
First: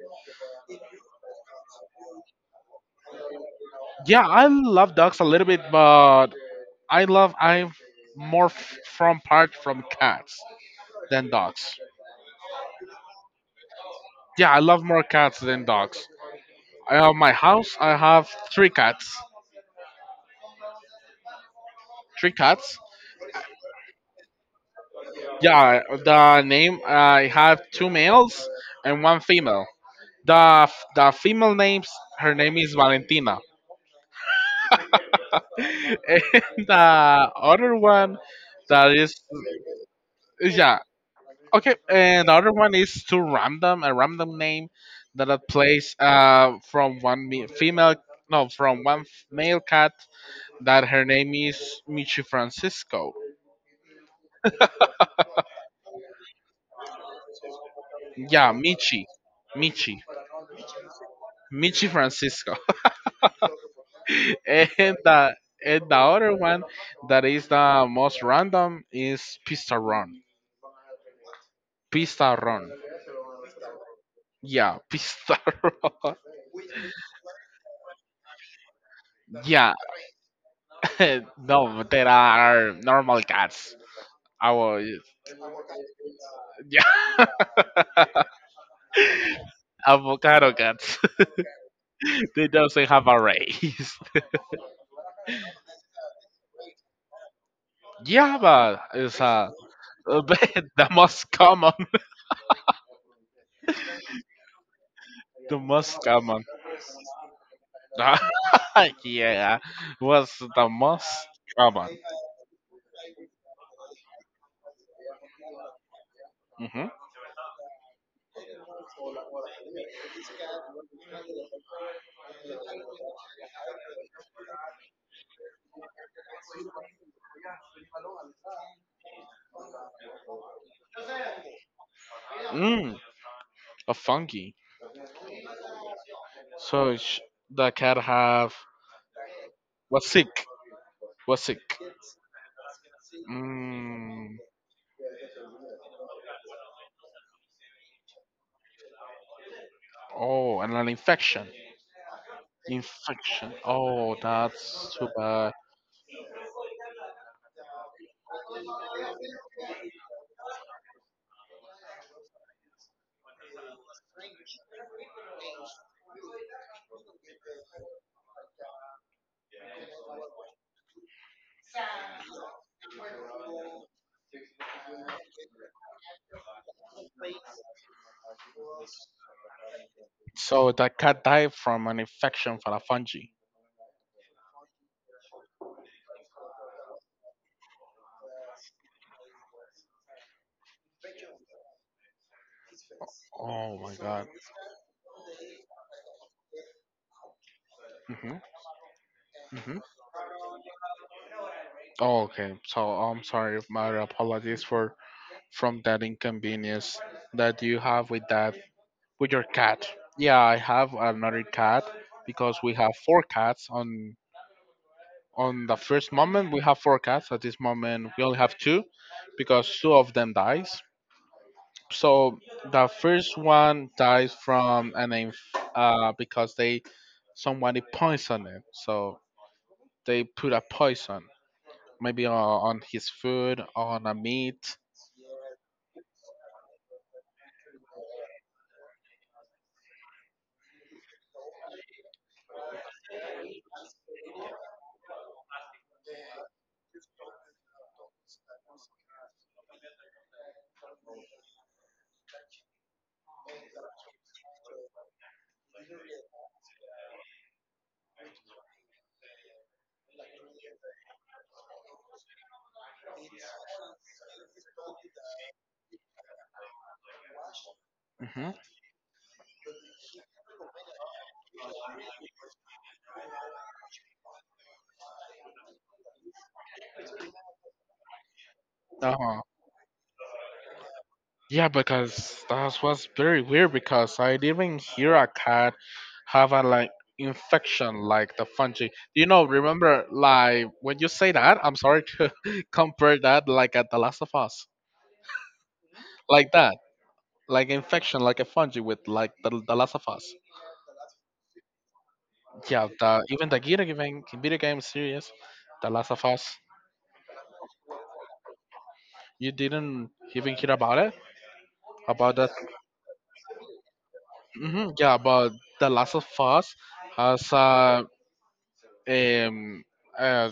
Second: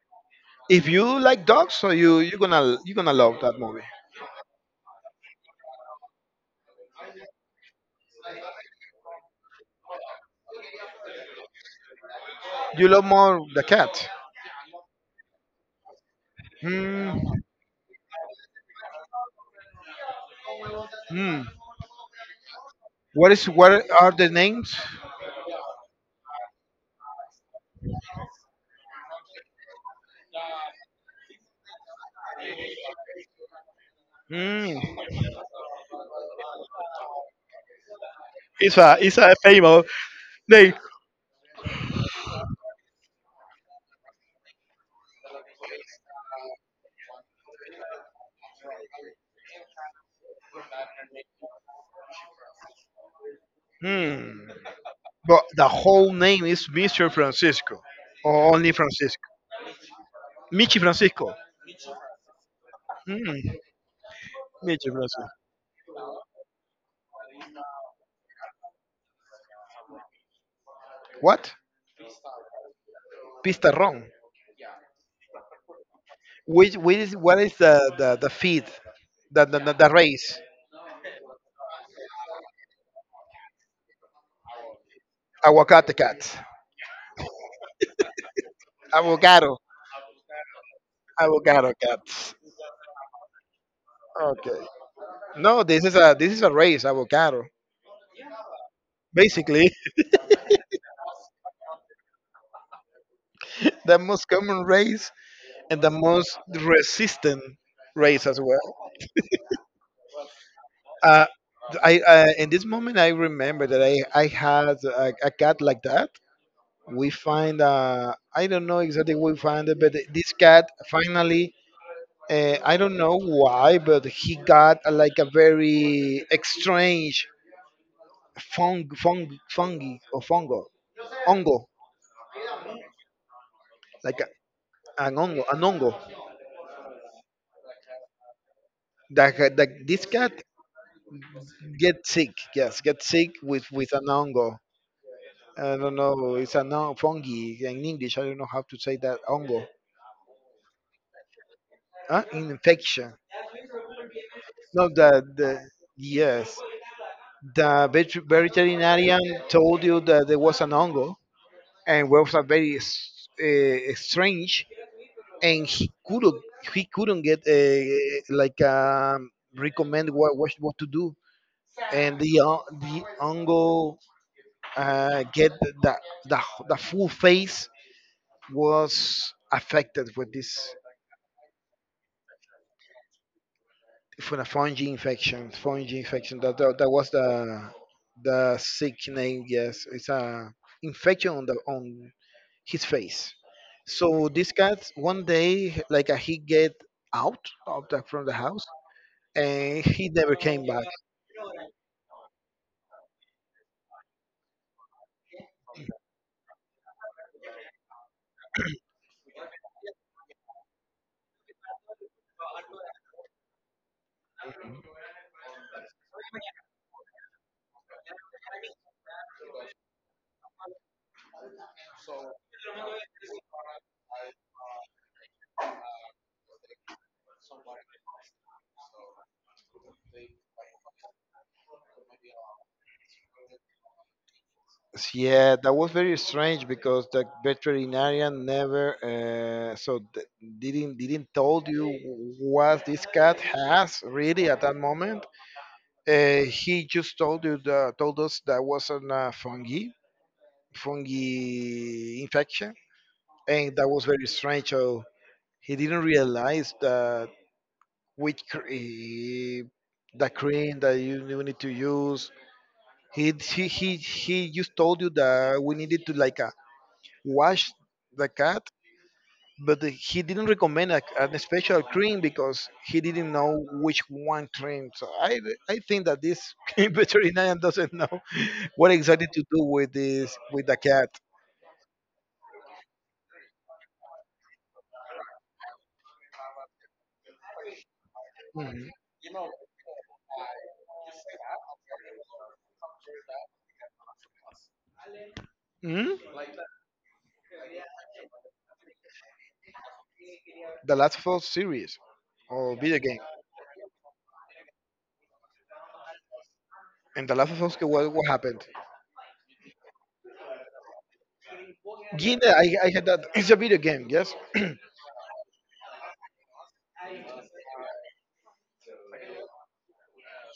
If you like dogs, so you're gonna love that movie. Yeah, I love dogs a little bit, but I love I'm more from part from cats than dogs. You love more the cat. Yeah, I love more cats than dogs. I have Hmm. my house. I have three cats. Hmm. Three cats. What is what are the names? Yeah, the name, I have two males and one female. The the female names her name is Valentina, Hmm. [laughs] and the other one that is It's a famous name. yeah, okay, and the other one is too random, a random name that it plays from one female, no, from one male cat that her name is Michi Francisco. Hmm. But the whole name is Mr. Francisco, Yeah, or only Michi, Francisco. Michi, Michi Francisco. Michi Francisco. Mm, [laughs] medium and roasted. the and the other one that is the most random is Pistaron. What? Pistaron. Pistarrón. Yeah, [laughs] Pistaron. What is the feed, Yeah, the race? [laughs] no, there are normal cats. Our Aguacate cats. yeah, [laughs] Avocado. avocado cats. Avocado cats. [laughs] they doesn't have a race. Okay. No, this is a race, avocado. [laughs] yeah, but it's Basically, [laughs] the most common. [laughs] the most common race [laughs] The and the most most common. resistant race as well. [laughs] yeah, was the most Uh, I common. In this moment I remember that I had a cat like that. Mm-hmm. We find I don't know exactly what we find it, but this cat finally I don't know why, but he got like a very strange fungi or fungo, ongo, Mm. A like a, funky. an ongo, an ongo. So sh- the cat have That, ha- that this was cat sick. Was sick. get sick, yes, get sick with an Mm. ongo. I don't know, it's a non fungi in English. I don't know how to say that ongo, Oh, and an infection. huh? Infection. Infection. Oh, No, that's too that the bad. yes. The veterinarian told you that there was an ongo and was a very strange, and he couldn't get recommend what, what to do, and the ongo get the the full face was affected with this So the cat died from an infection for a fungi. from a fungi infection. Fungi infection that was the sick name. Yes, it's a infection on the on his face. Oh my So god. this cat one day, like he get out of the from the Hmm. house Hmm. and he never came back. Oh, okay. So I'm sorry. My apologies for from that inconvenience that you have with that, with your cat. Yeah, I have another cat because we have four cats on the first moment we have four cats, at this moment we only have two because two of them dies. So the first one dies from an because they somebody poisoned it, so they put a poison maybe on his food, on a meat. Yeah, that was very strange because the veterinarian never didn't told you what this cat has really at that moment. He just told you told us that was an fungi fungi infection, and that was very strange. So he didn't realize that with the cream that you need to use. He just told you that we needed to like wash the cat, but he didn't recommend a special cream because he didn't know which one cream. So I think that this [laughs] veterinarian doesn't know [laughs] what exactly Hmm. to do with this with the cat. Yeah, because that was very weird because I didn't hear a cat have a like infection like the fungi. Mhm. You know, remember like when you say that, I'm sorry to [laughs] compare that like at The Last of Us. Mhm. Like that. Like infection like a fungi with like the Last of Us. The Last of Us series or Yeah, video game. the even the video game series, The Last of Us. And The Last of Us, what happened? You didn't even hear about it? About Gina, that. I had that. It's a video game, yes? [clears throat] Hmm, yeah, about The Last of Us. Has a um uh,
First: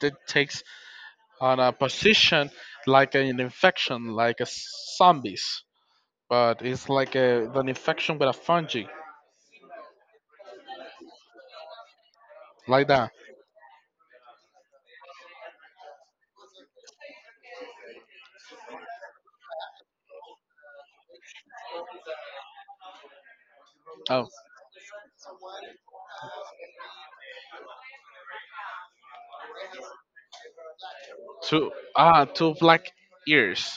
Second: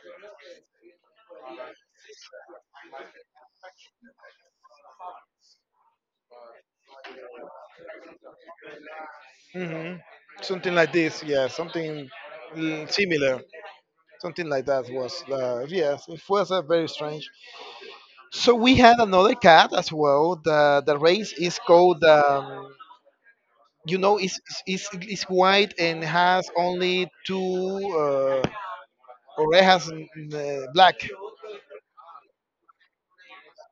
that takes on a position like an infection, like a zombies, but it's like an infection with a fungi, hmm Something like this, yeah, something like mm, that. similar. Something like that was, yes, it was very strange. So we had another cat as well. The race is called, you know, Oh, it's white and has only two uh, orejas, mm, black, two, ah, two black ears.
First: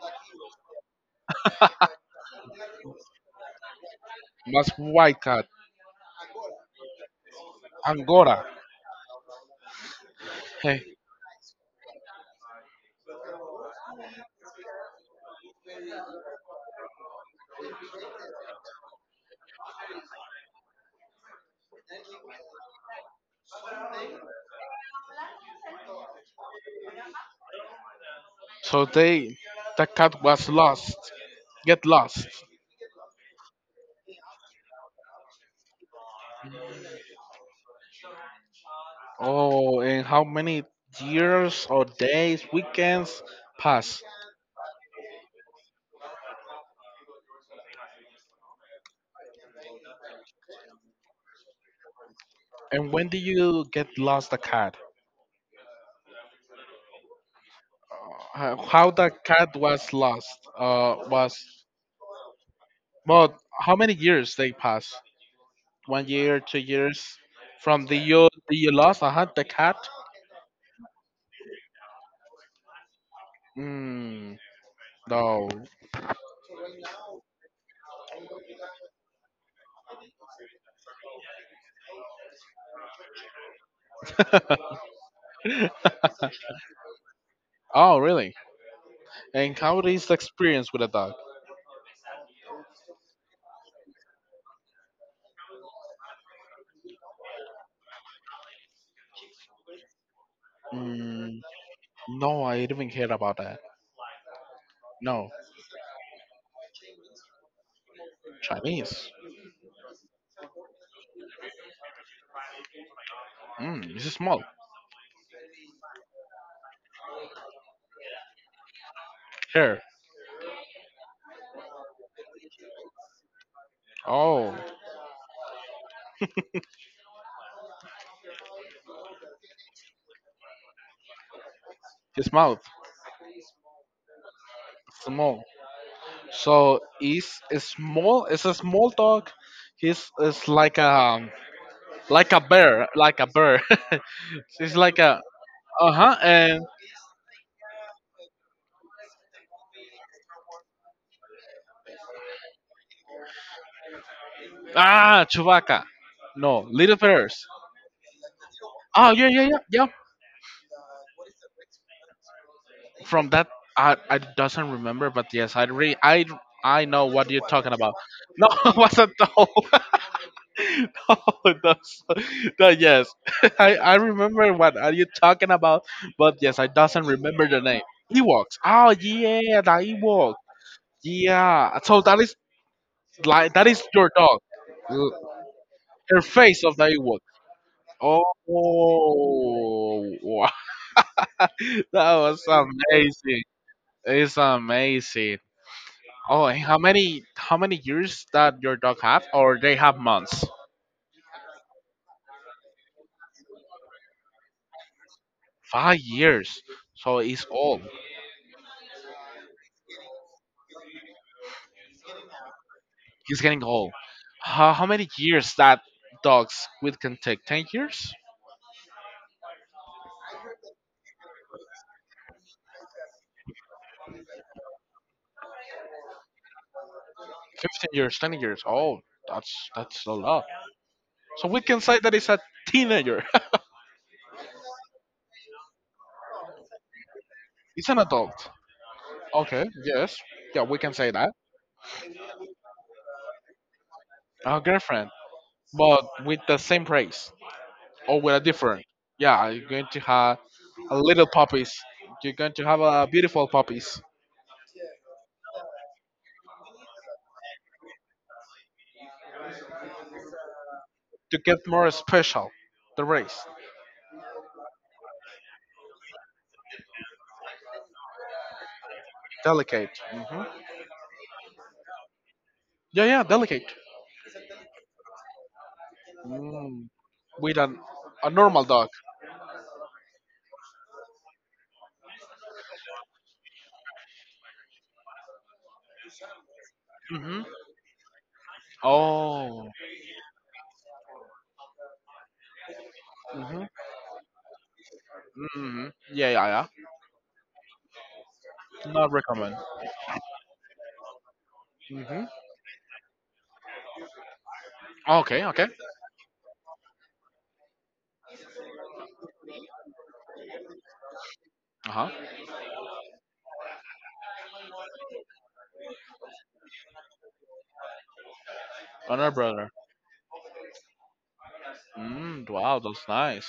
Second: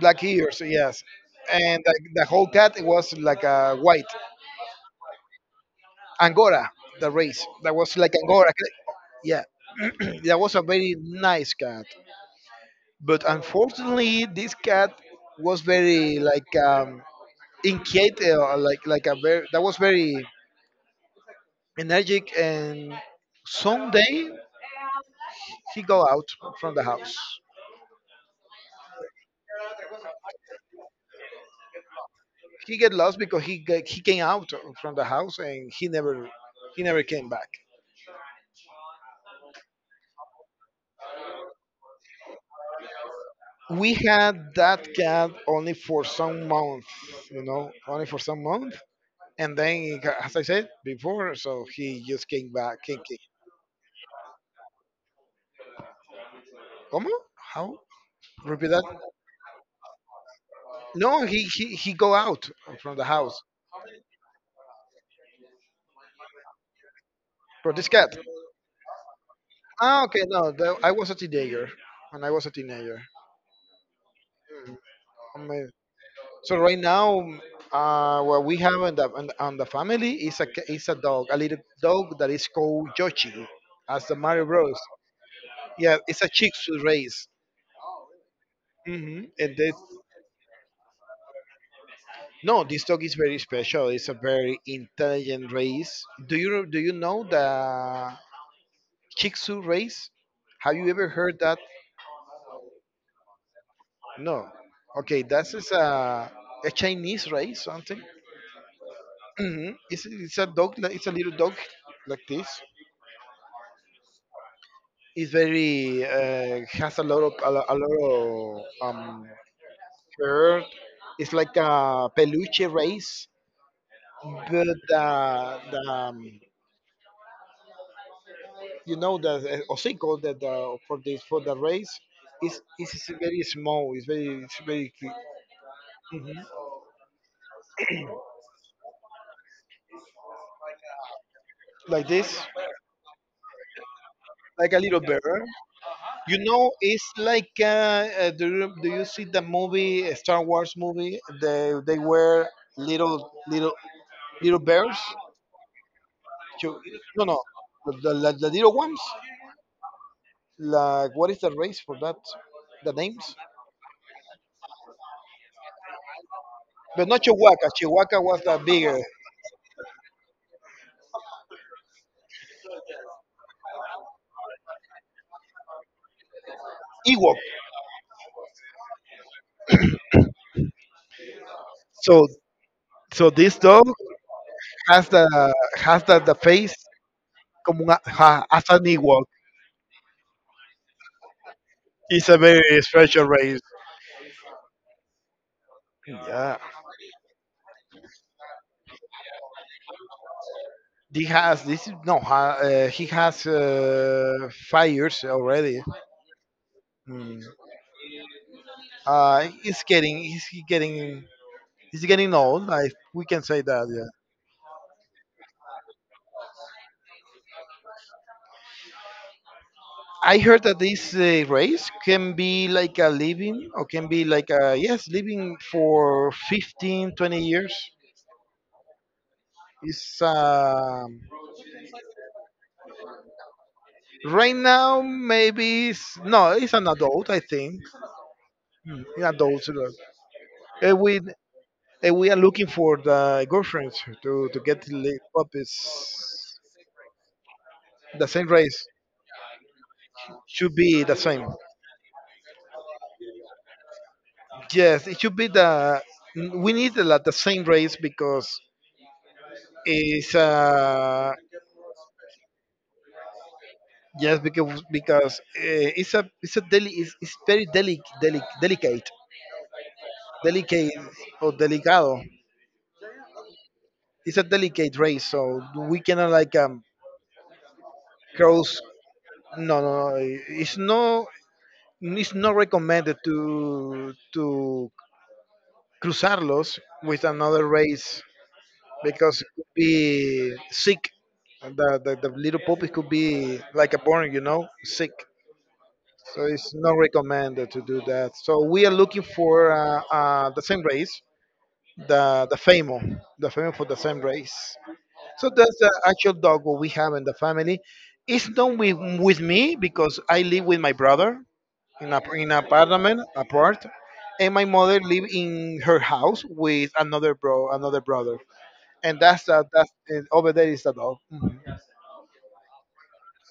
black ears, yes. And the whole cat was like white. That's white cat, Angora, the race that was like Angora. Angora. Yeah, [clears throat] that was a very Hey, nice cat. But unfortunately, this cat was very like inquiet, like a very that was very energetic. And someday he go out from the house. so they, the cat was lost. Get lost. He get lost because he came out from the house and he never came back. Oh, and how many years or days, weekends We pass? had that cat only for some month, you know, only for some month. And then, as I said before, so he just came back. And when do you get lost the cat? ¿Cómo? How? Repeat that. How the cat was lost? No, Was, he go out from the house. well, how many years they pass? One year, 2 years From this from cat. The you lost. Uh huh. The cat. Ah, okay, no, that, I was a teenager. When I was a teenager. Mm, Um, no. So right now, what we have on on the family is is a dog, a little dog that is called Yoshi, as the Mario [laughs] Bros. Yeah, it's a Shih Tzu race. oh, really? Hmm. And And this, how is the experience with a dog? no, this dog is very special. It's a very intelligent race. Do you know the Shih Tzu race? Have you ever heard Mm, that? no, I didn't even hear about that. No. Okay, No, this is a Chinese race something. Chinese. Hmm. It's a dog. Like- It's a little dog like this. Mm, it's small. It's very has a lot of a lot of um, Hair. fur. It's like a peluche race, Oh, but the you know that Hocico that for the race his mouth. is very small. It's very cl- Small. Mhm. So he's a small. It's a small dog. He's it's Like like this, a bear, like a bear. [laughs] like a it's little like bear. a uh huh. You And know, it's like do you see the movie Star Wars movie? They were little little bears. ah, Chewbacca. No, You, Little no no. Feathers. The little ones, Oh yeah, yeah, yeah, yeah. like what is the race for that? The names, From that, I doesn't remember, but yes, I I but know not what you're Chihuahua. talking about. Chihuahua was No, the [laughs] it bigger wasn't the whole. [laughs] no, that's- no, yes, [laughs] I remember what are you talking about, but yes, I doesn't Ewok. remember the name. Ewoks. Oh yeah, the Ewok. Yeah. So that So, is so this like that is dog your dog. has L- the has her the face face of the Ewok. como un, a- Oh, ha- as an Ewok. [laughs] that It's a was very special amazing. race. It's amazing. Oh, Yeah, and how many years that your dog have, or they have months? he has this. Is- No, ha- He has 5 years already. 5 years. So Mm. he's old. He's getting, he's getting, he's getting old. I We can He's say getting that. old. Yeah. How many years that dogs with can take? 10 years? I heard that this race can be like a living, or can be like a yes, living for 15, 20 years. 15 years? 20 years? Oh, that's a It's lot. So we can say that it's a teenager. Right now, maybe it's, no, it's an adult, I [laughs] think. it's an adult. An adult. Okay. Look. Yes. Yeah, we can And say we that. and we are looking for the girlfriends to Our get girlfriend, the puppies. but with the same race, or The with a same different. race Yeah, you're going to have should a be the little same. puppies. You're going to have a beautiful puppies Yes, it should be the We need the, like, the same race because it's to get more special. The race, yes because it's a deli it's very delicate delicate. Hmm. delicate or delicado. Yeah, yeah, delicate. It's a delicate race, so we cannot Mm. With an, a normal cross. dog. No, no, no. It's no, it's not recommended to cruzarlos with Hmm. another race because it could Oh. be sick. The little puppies could be Hmm. like a born, sick. Hmm. Yeah, So yeah, it's yeah. not recommended to do that. So we are Not looking for recommend. The same race, Hmm. the the Famo, the Famo for the same race. Okay, So okay. that's the actual dog what we have in the family. It's not with me because I live with my brother. Uh In huh. a, apartment apart, and my mother lived in her house with another brother, and Honor brother. that's, and over there is the dog. Mhm. Mm, wow, that's nice.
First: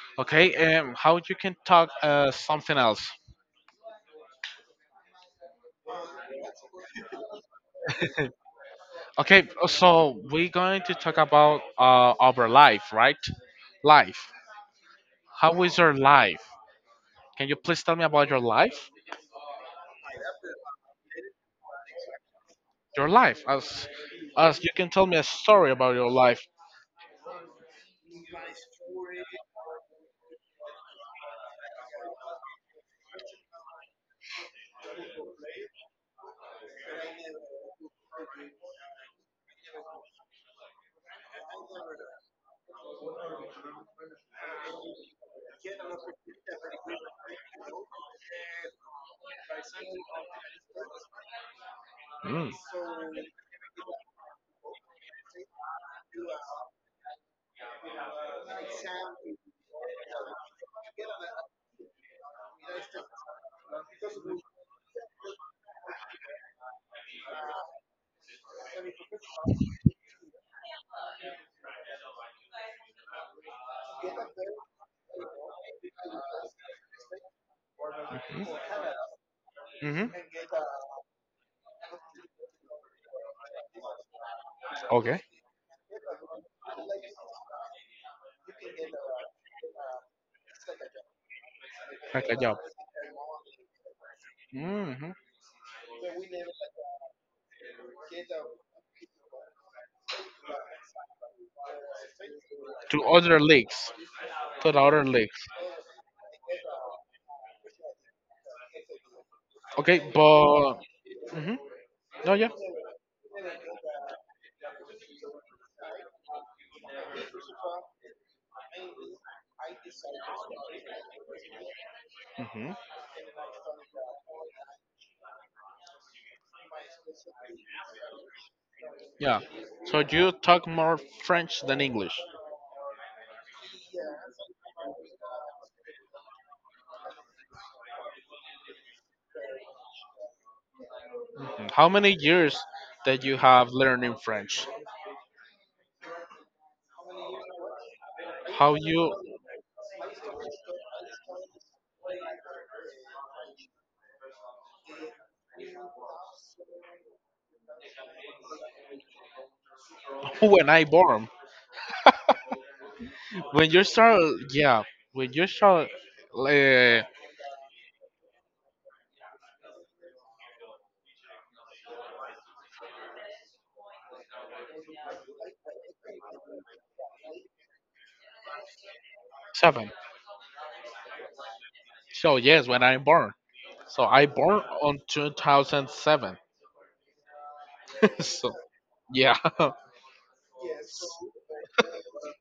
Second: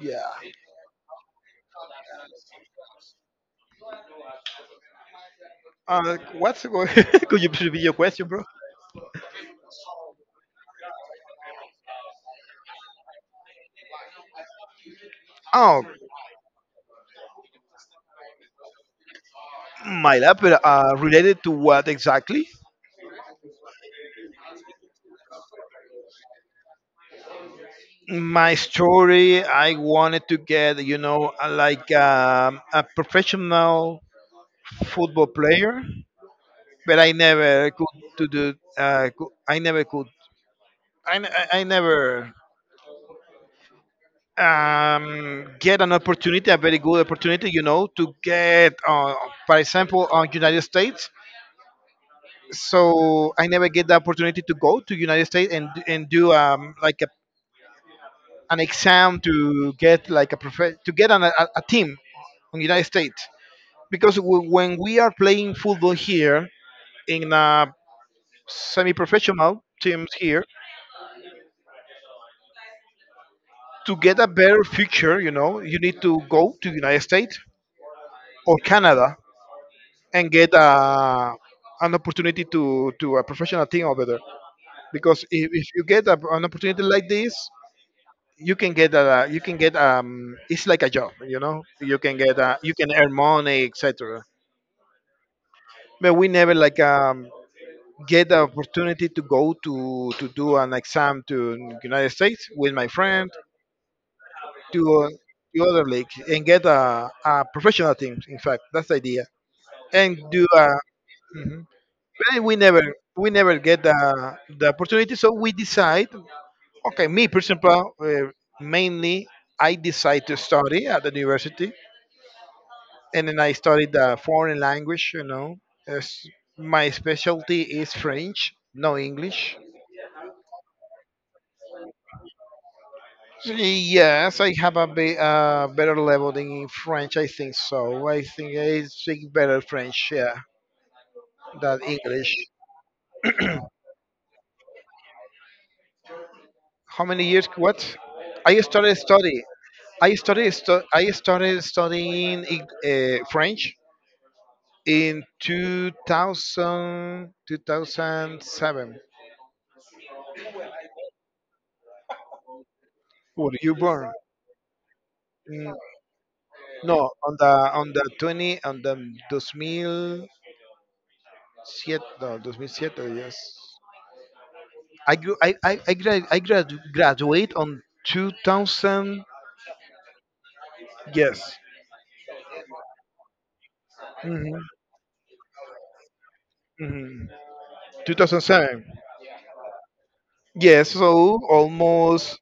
Yeah. Okay, how you can talk something else? What's, [laughs] could you repeat your question, bro? Okay, so we're going to talk about our life, right? Life. How is Oh, your life? Can you please tell me about your life? my lab related to what exactly? Your life, as you can tell me a story about your life. My story, I wanted to get, a professional football player, but I never could to do I never could. I, n- I never get an opportunity, a very good opportunity, you know, to get, for example, on United States. Mm. So I never get the opportunity to go to United States and do like a, an exam to get like a to get on a, a team in United States, because when we are playing football here in semi-professional teams here, to get a better future, you know, you need to go to United States Mm-hmm. or Canada Mm-hmm. and get an opportunity to a professional team over there. Okay. Because if you get a, an opportunity like this, you can get a you can get it's like a job, you know. You can Like a job. You can earn money, etc. Hmm. But we never get the opportunity to go to do an exam to United States with my To friend, other leagues. To the to other uh, leagues. to other league and get a professional team. In fact, that's the idea. Okay, And do a but hmm mhm. no, And yeah, we never, we never get the opportunity, so we decide, okay, me for example, mainly, I decide to study at the university. hmm And then I studied the foreign language, you know, as my specialty is French, no, yeah. English. So you talk more French than English. Yes, I have a better level than in French, I think. So I think I speak better French, yeah, Mm, than how many English. years that you have learning French? How many years what? I How started you, study. I started studying French in 2000 2007. [laughs] when I born? Were When you you born? start, yeah, when you Mm, start uh, No, on the 20 on the 2007, no, 2007, yes. I gr- I grad, graduate on 2000, seven. yes. So yes, when I born. So I Hmm. born on 2007. Hmm. [laughs] so 2007. yeah, Yes, so almost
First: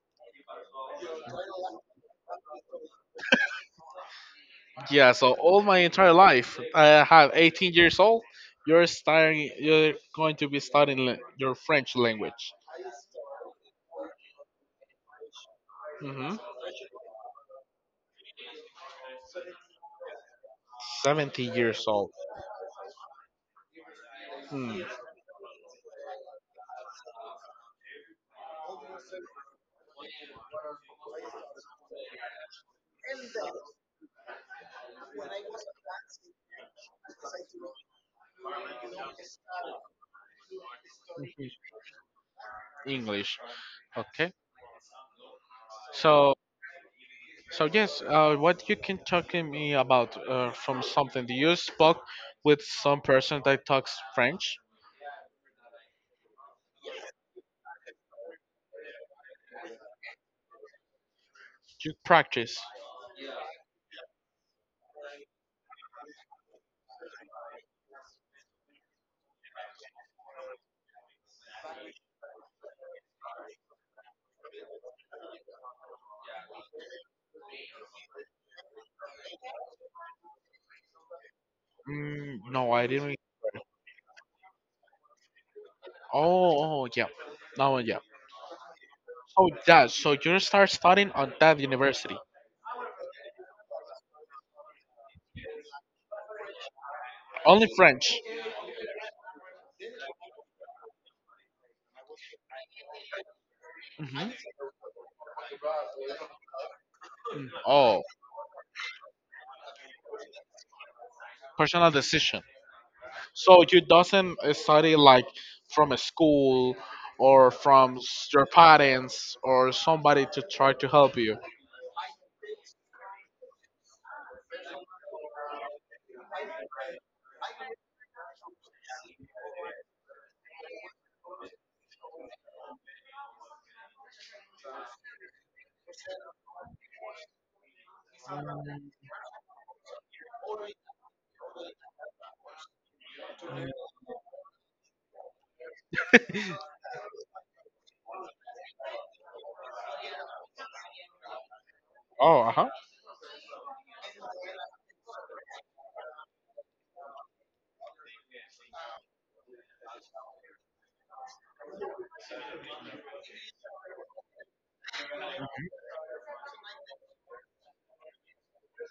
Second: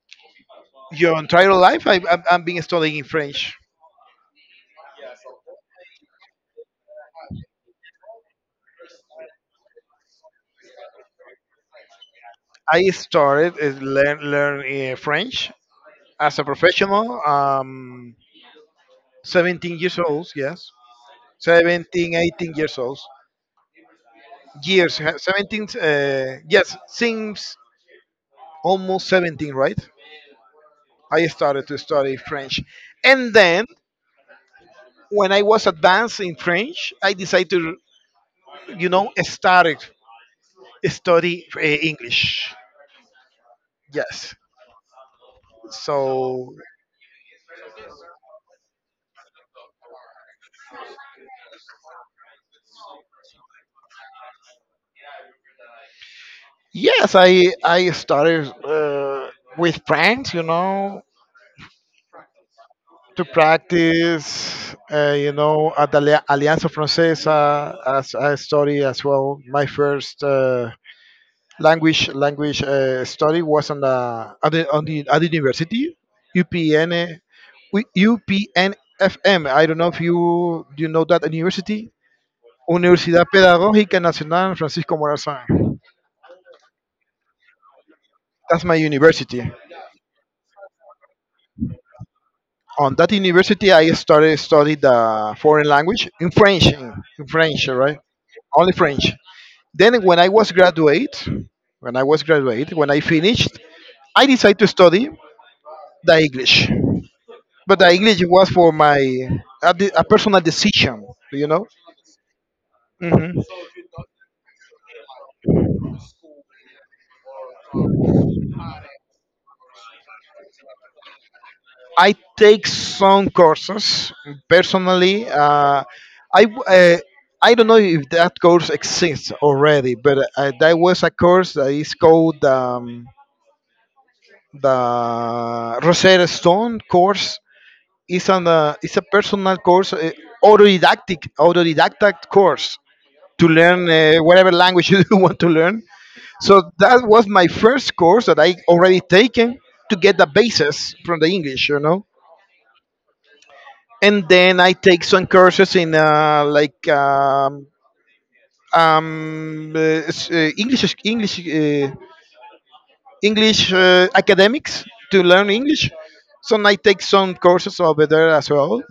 your entire life I've been studying French. [laughs] yeah. So all my entire life, I have 18 years old. You're starting. You're going to be studying your French language. I started learn French Mm-hmm. as a professional. 17 years old, yes, 70 years old. 17, 18 years old. Mm, Years, 17. Yes, seems almost 17, right? I started to study French, and then when I was advanced in French, I decided to, you know, started study English. English. Okay. Yes, So, so so yes. What you can talk to me about from something? Do you spoke with some person that talks French? yes, I started with friends, you know, Do you practice? to practice, you know, at the Alianza Francesa as a study as well. My first language study was on the at the, on the at the university, UPN, UPNFM. I don't know if you know that university, Mm, no, I didn't. Universidad Pedagógica Nacional Francisco Morazán. Oh, oh, yeah. Now, yeah. That's my Oh, university. that. So you start studying on that university. On that university, I started study the foreign language in French, in French, Only right? French. Only French. Then when I was graduate, when I finished, I Hmm. decided to study the English. But the Oh, English was for my a personal decision, you know. personal decision. Mhm. So you doesn't study like from a school or from your parents or somebody to try to help you. I take some courses personally. I w- uh, I don't know if that course exists already, but there was a course that is called the Rosetta Stone course. It's a personal course, autodidactic course to learn whatever language [laughs] you want to learn. So that was my first course that I already taken to get the basis from the English, you know. Oh, uh huh. And then I take some courses in like um, uh, s- English English English academics to learn English. So I take some courses over there as well.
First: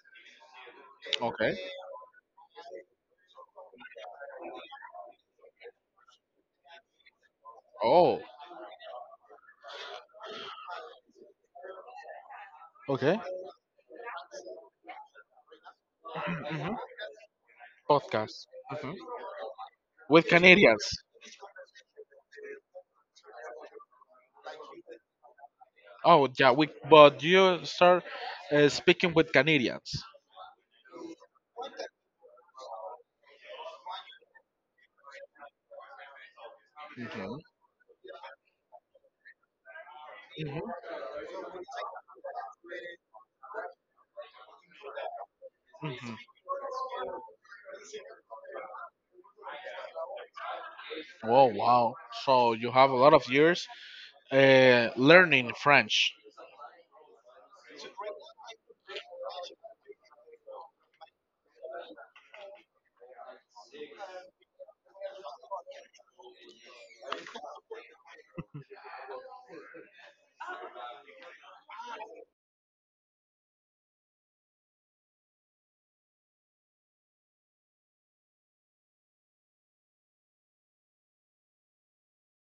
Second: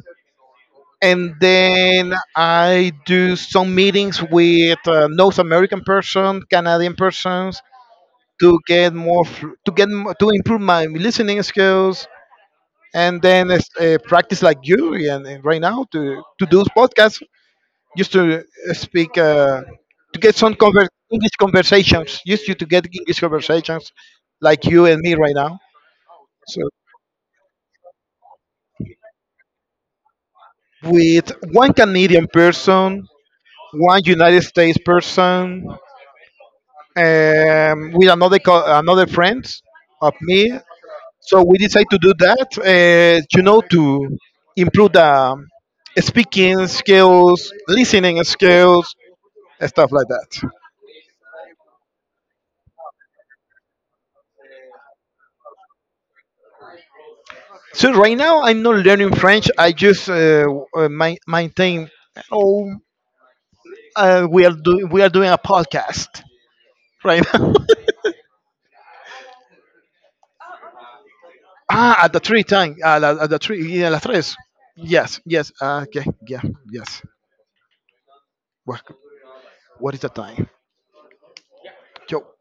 And Okay. then I do some meetings with North American person, Canadian persons Oh, to get more fl- to get m- to improve my listening skills, okay. and then practice like you and right now to do Mm-hmm. podcasts just to Podcast. Hmm. speak to With get some Canadians. English conversations, just you to get English conversations like you and me right now. Oh, yeah. So We, but you start speaking with Canadians. with one Canadian person, one United States person, with another friend of me. Mm-hmm. So we decided to do that, you know, to improve the speaking skills, listening skills, and stuff like that. Oh, wow. So you have a lot of years learning French. So right now I'm not learning French. I just my, maintain. Oh, we are doing a podcast right now. [laughs] ah, at the three time, at the three, yeah, la tres. Yes, yes. Okay, yeah, yes. What, what is the time? Yo.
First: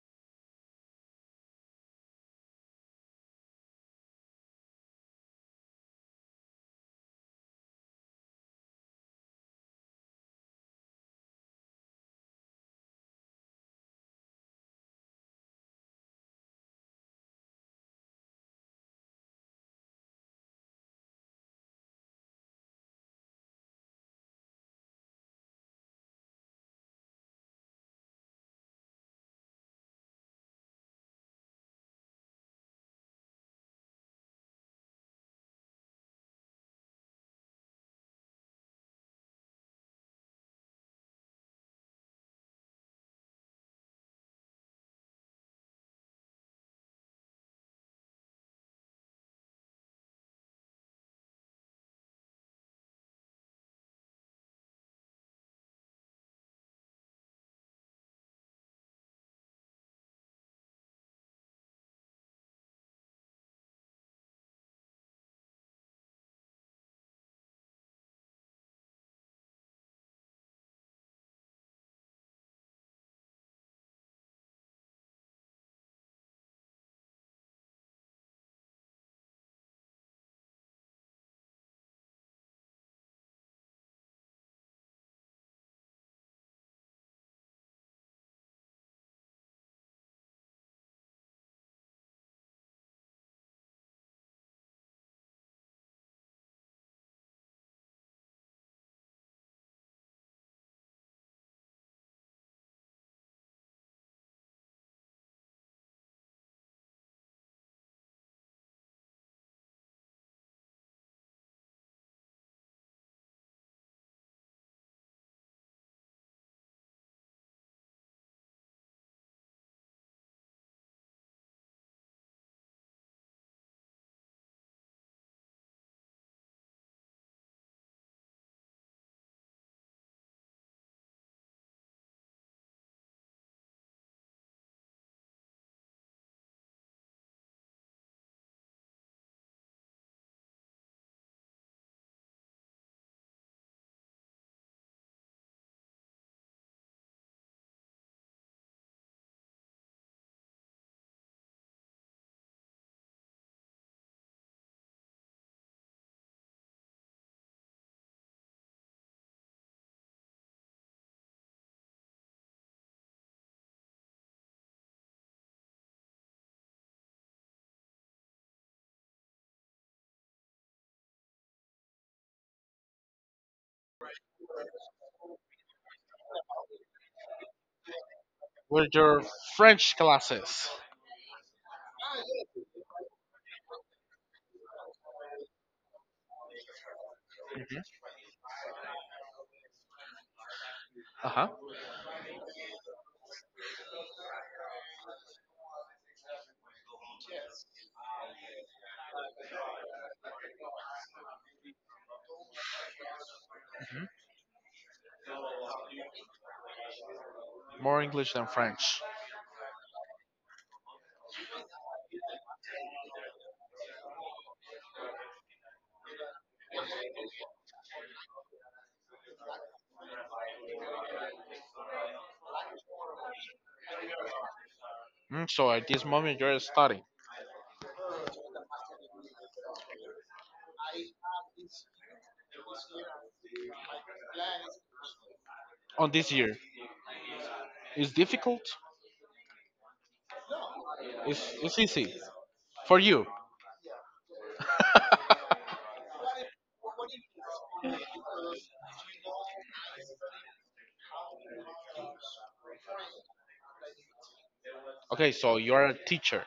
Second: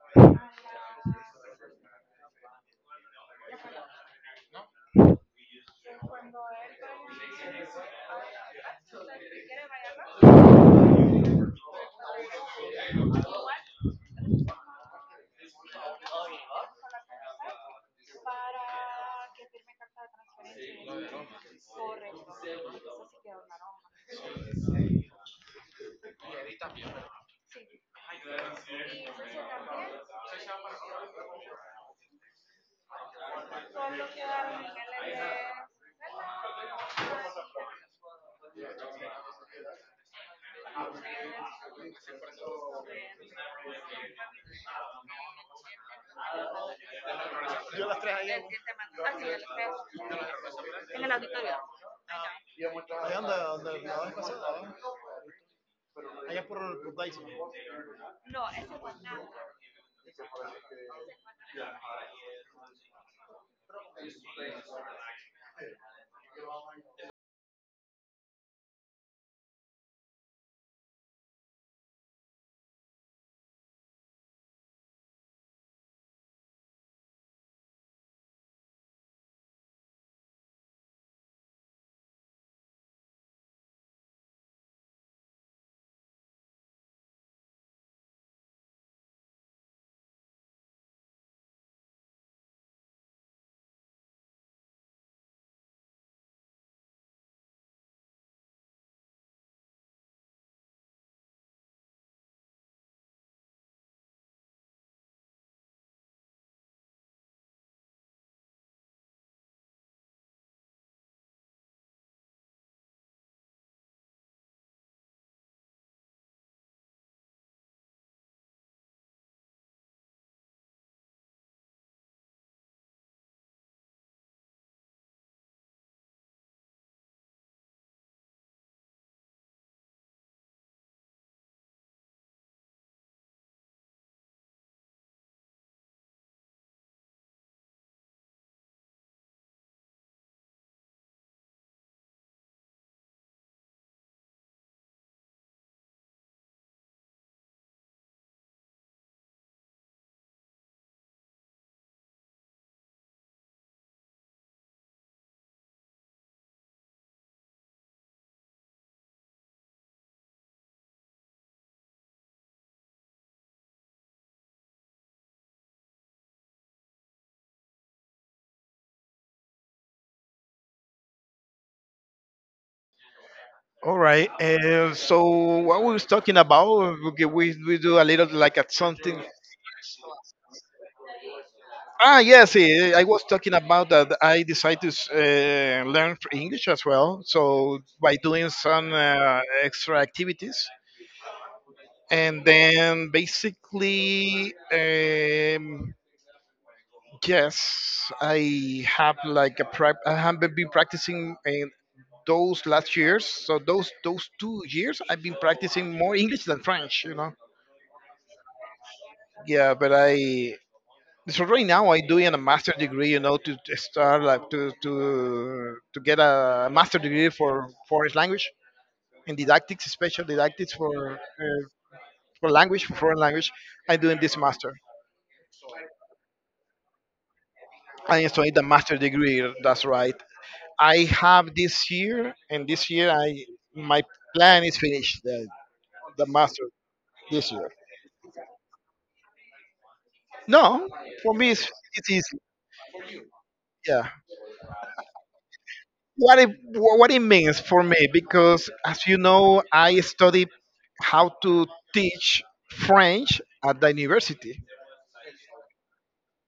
All right. So what we was talking about? Okay, we do a little like at With something. your French classes? Ah, yes. I was talking about that I decided to learn English as well. So by doing some extra activities, Uh huh. and then basically, yes, I have I have been practicing in those last years. So those 2 years, I've been practicing more English than French. You know. More English than French. Yeah, but I, so right now I doing a master degree, you know, to start like to to get a master degree for foreign language and didactics, special didactics for language for foreign language. I'm doing this master. Mm, so at this moment you're studying I also need a master degree. That's right. I have this year, and this year I, my plan is finished on the this year. master this year. It's difficult. No, for me It's it's easy easy. for you. Yeah. [laughs] What it what it means for me, because as you know, I study how to teach French at the university. Okay, so you're a teacher.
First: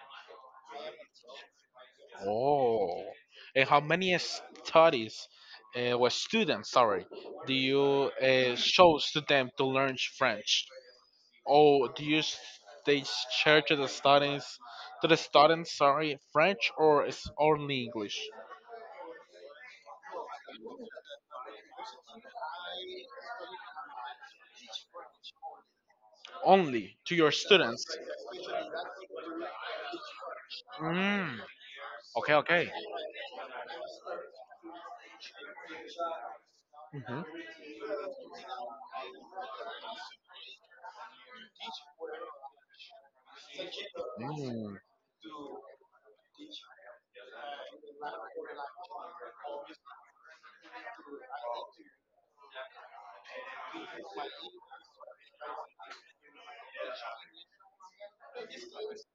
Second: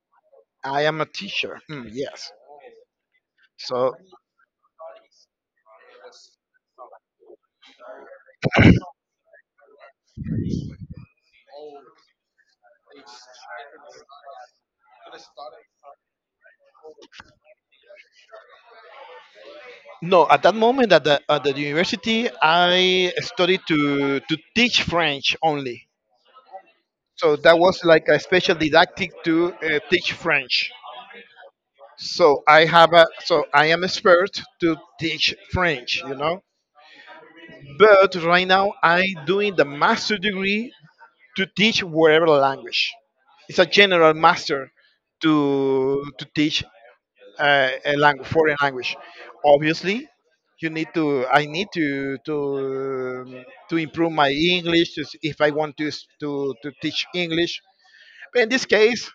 I am a teacher. Yes, Oh, and how so many studies or students, sorry, do you show to them to learn French? Oh, do you they share to the students, sorry, French or it's only English? no, at that moment at the university, I studied to teach French only. Only to your So that was students. like a special didactic to teach French. Mm. Okay, So I okay. have a, so I am expert to teach French, you know. Mm-hmm. But right now I doing the master degree to teach whatever language. It's a general master Mm. to teach a language, foreign language. Obviously, you need to. I need to to improve my English to, if I want to to teach English. But in this case,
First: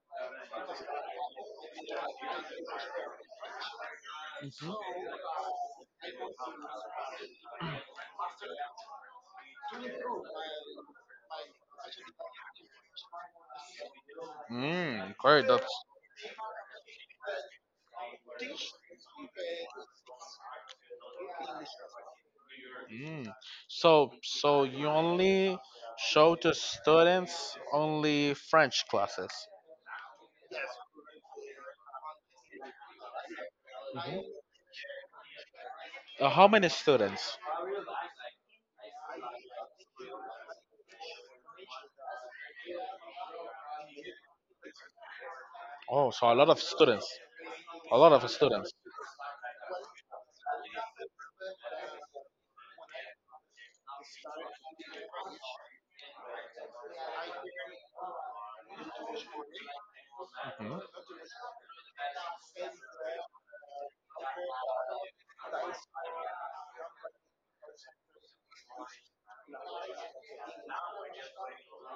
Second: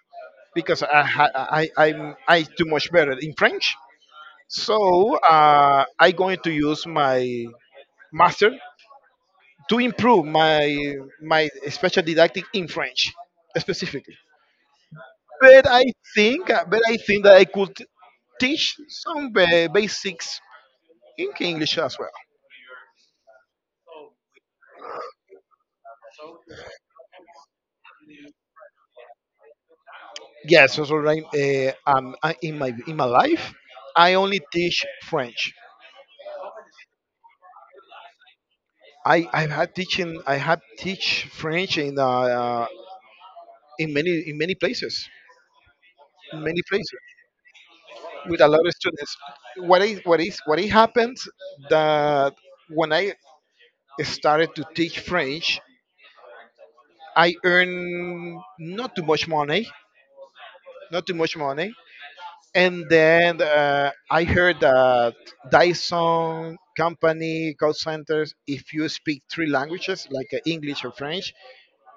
because I ha- I I'm I too much better in French, Mm-hmm. so I going to use my master to improve my special didactic in French specifically. Mm, great. That's But I but I think that I could teach some basics in English as well. mm. So so you only show to students only French classes. Yes, so so right, in my life, I only teach French. How many students? I had teach French in in many in many places, Oh, so a in lot of many places students. A lot of with a lot of students. students. What is what is what it happened that when I started to teach French, I earned not too much money, Mhm, not too much money, and then I heard that Dyson company call centers. If you speak three languages, like English or French,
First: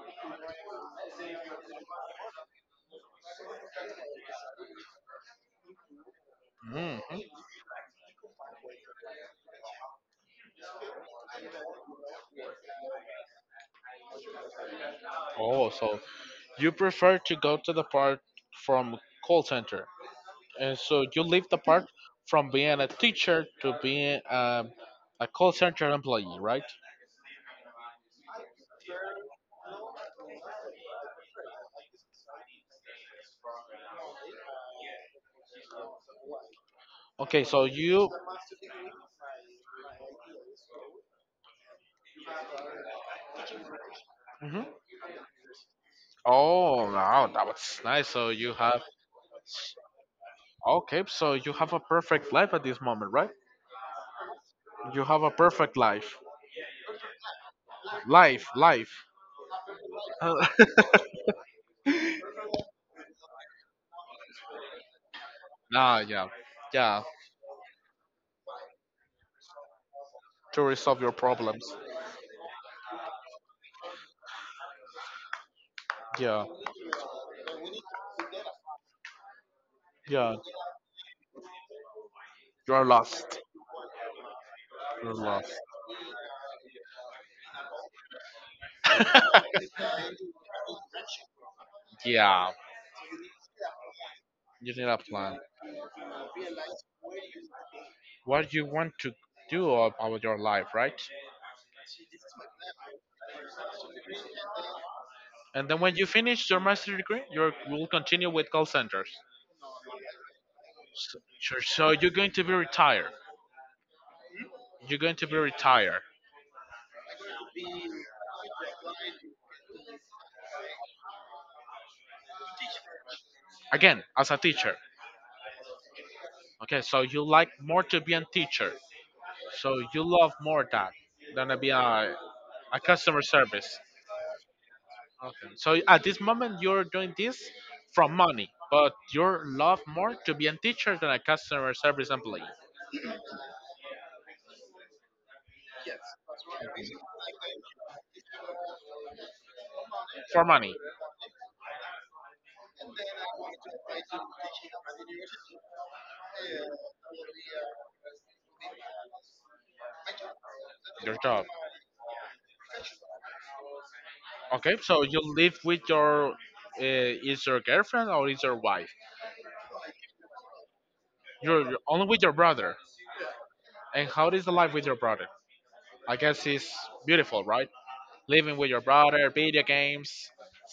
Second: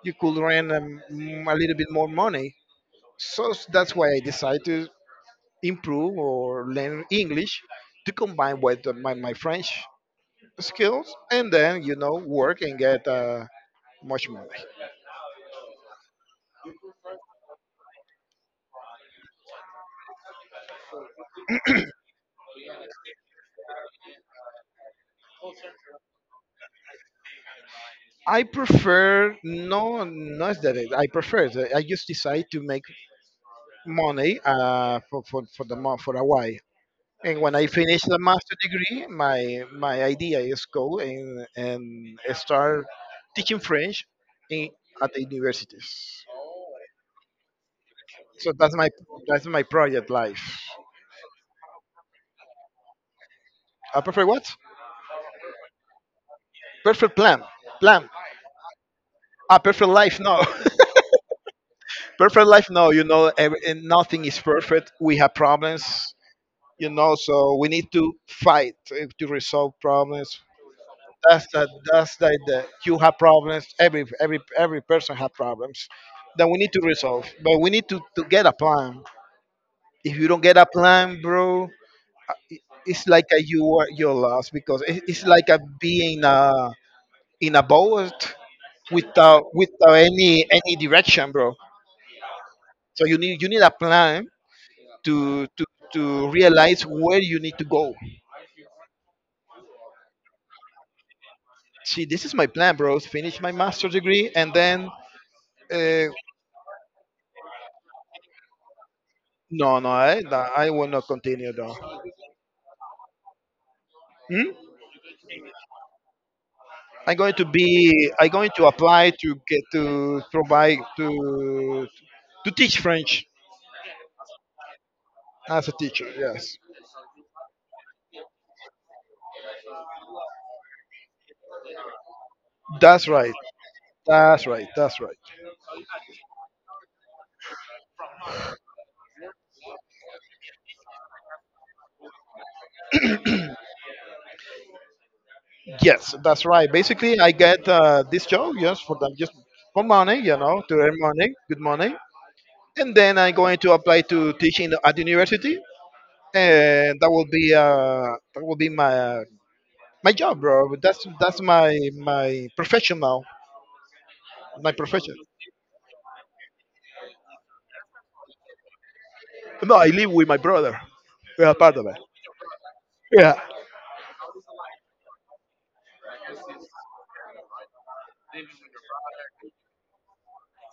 you could earn a little bit more money. So that's why I decided to improve or learn mhm. English to combine with my French skills, and then you know work and get much money. Oh, so you prefer to go to the part from call center, and so you leave the part from being a teacher to being a call center employee, right? I prefer no, not that I prefer, that I just decide to make money for the for a while. And Okay, when so I finish you. the master degree, my idea is go and start teaching French Mhm. in at the universities. Oh wow, that was nice. So So you that's have. my, that's my project life. Okay, so you have a perfect life at this moment, right? A perfect what? You have a perfect life. Perfect plan. Plan. Life, life. A perfect life. [laughs] No. ah, [laughs] perfect life. No. You know, and nothing is perfect. We have problems. yeah. You Yeah. know, so we need to fight, to resolve problems. To resolve your That's the, problems. that's the you have problems. Every every person have problems that Yeah. we need to resolve, but we need to get a plan. If you Yeah. don't get a plan, bro, i- You are it's like a lost. you are, you're lost, because You're it's like lost. a being in a boat without without any any direction, bro. Yeah. So you need, you need a plan You need a plan. to to realize where you need to go. What you want to do about your life, right? See, this is my plan, bro, finish my master's degree, and then And then when uh, you finish your master degree, you will continue with call centers. no, no, I, no, I will not So, continue sure, though. so you're going to be retired. Hmm? You're going to be retired. I'm going to be. I'm going to apply to get to provide to teach French Again, as a teacher. as a teacher. Yes, Okay, so you like more to be a teacher. So you love more that than to be a that's customer right. service. That's right. That's right. Okay. So at this moment you're doing this from money, but you love more to be a teacher than a customer service employee Yes, that's right. Basically, I get this job. Yes, for them just for money. You for know, to money, earn money, good money. And then I'm going to apply to teaching at the university, and that will be my my job, bro. Your That's job. my my professional. My Okay. So profession. you live with your is your girlfriend or is your wife? No, I live with my brother. We are part You're of it. only with your brother. Yeah. And how is the life with your brother? I guess it's beautiful, right? Living with your brother, video games,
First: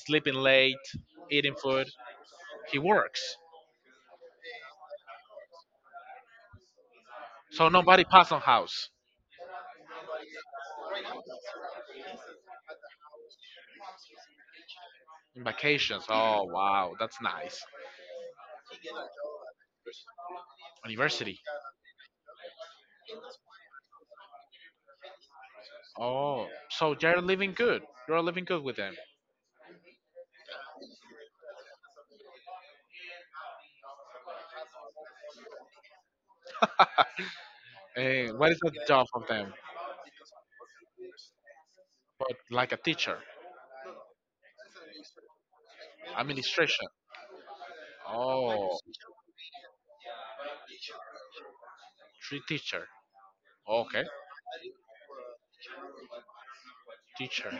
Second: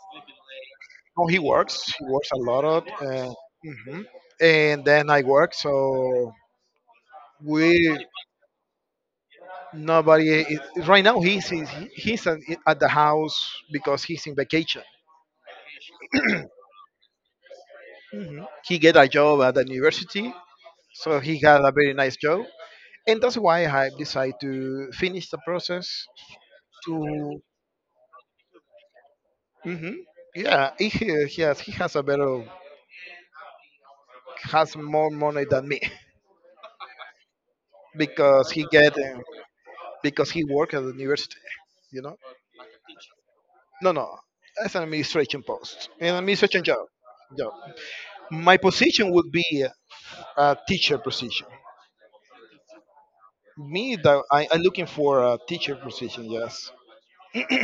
sleeping late, No, he eating food. works. He works a lot. He Of, works. mhm. And then I work. So So we, nobody pass on house nobody is, right now. He's, at, at the house because he's in vacation. in vacations. Oh wow, that's nice. Mhm. He get a job at the university, so University. he got a very nice job, and that's why I decided to finish the process. Oh, so you're To. living good. You're living good with them. Mhm. Yeah, he, he has a better, has more money than me, And because what is he the get job of them? because he work at the university. You know, But like a teacher, no, no, as an administration post, an administration job. administration. Job. My Oh, position would be a teacher position. three teacher. Me, Okay, that I'm looking for a teacher position. Yes, teacher.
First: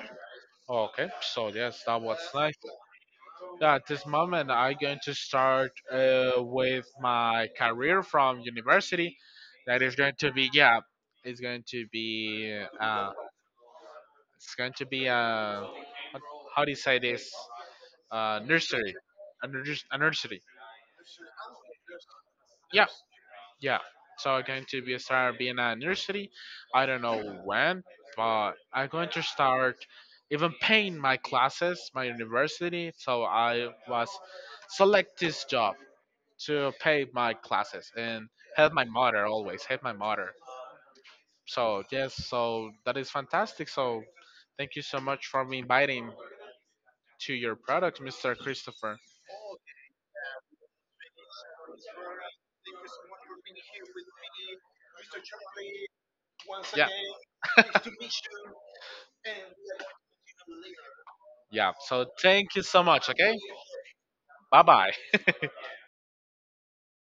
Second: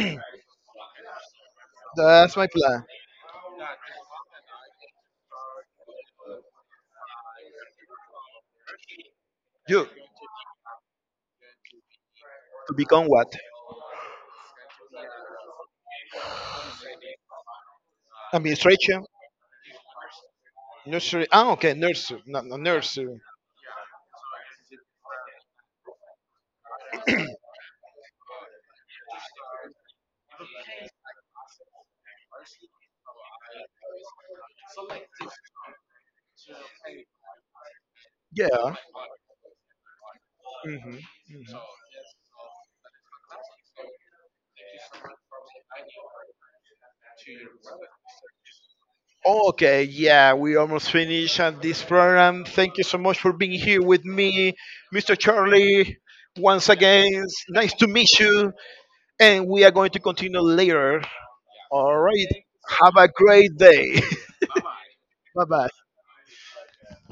Okay, so yes, that was that's my nice. plan. Yeah, at this moment, I'm going to start with my career from university. That You is going to be yeah, it's going to be to become what? it's going to be a what- how do you say this? Nursery, Administration, a, a nursery. nursery. Ah, okay, nursery, not no, Yeah, nursery. yeah. So I'm going to be start being a nursery. I don't know when, but I'm going to start even paying my classes, my university. So I was select this job to pay my classes and help Yeah. my mother always help my mother. Hmm. So yes, so that is fantastic. So thank you so Hmm. much for inviting to your product, Mr. Christopher. Okay, yeah, we almost finished at this program. Thank you so much for being here with me, Mr. Charlie. Once Yeah, again, it's nice to meet you, and we are going to continue later. yeah. All So right, thank you so have much. a Okay, great day. bye bye. [laughs] bye bye.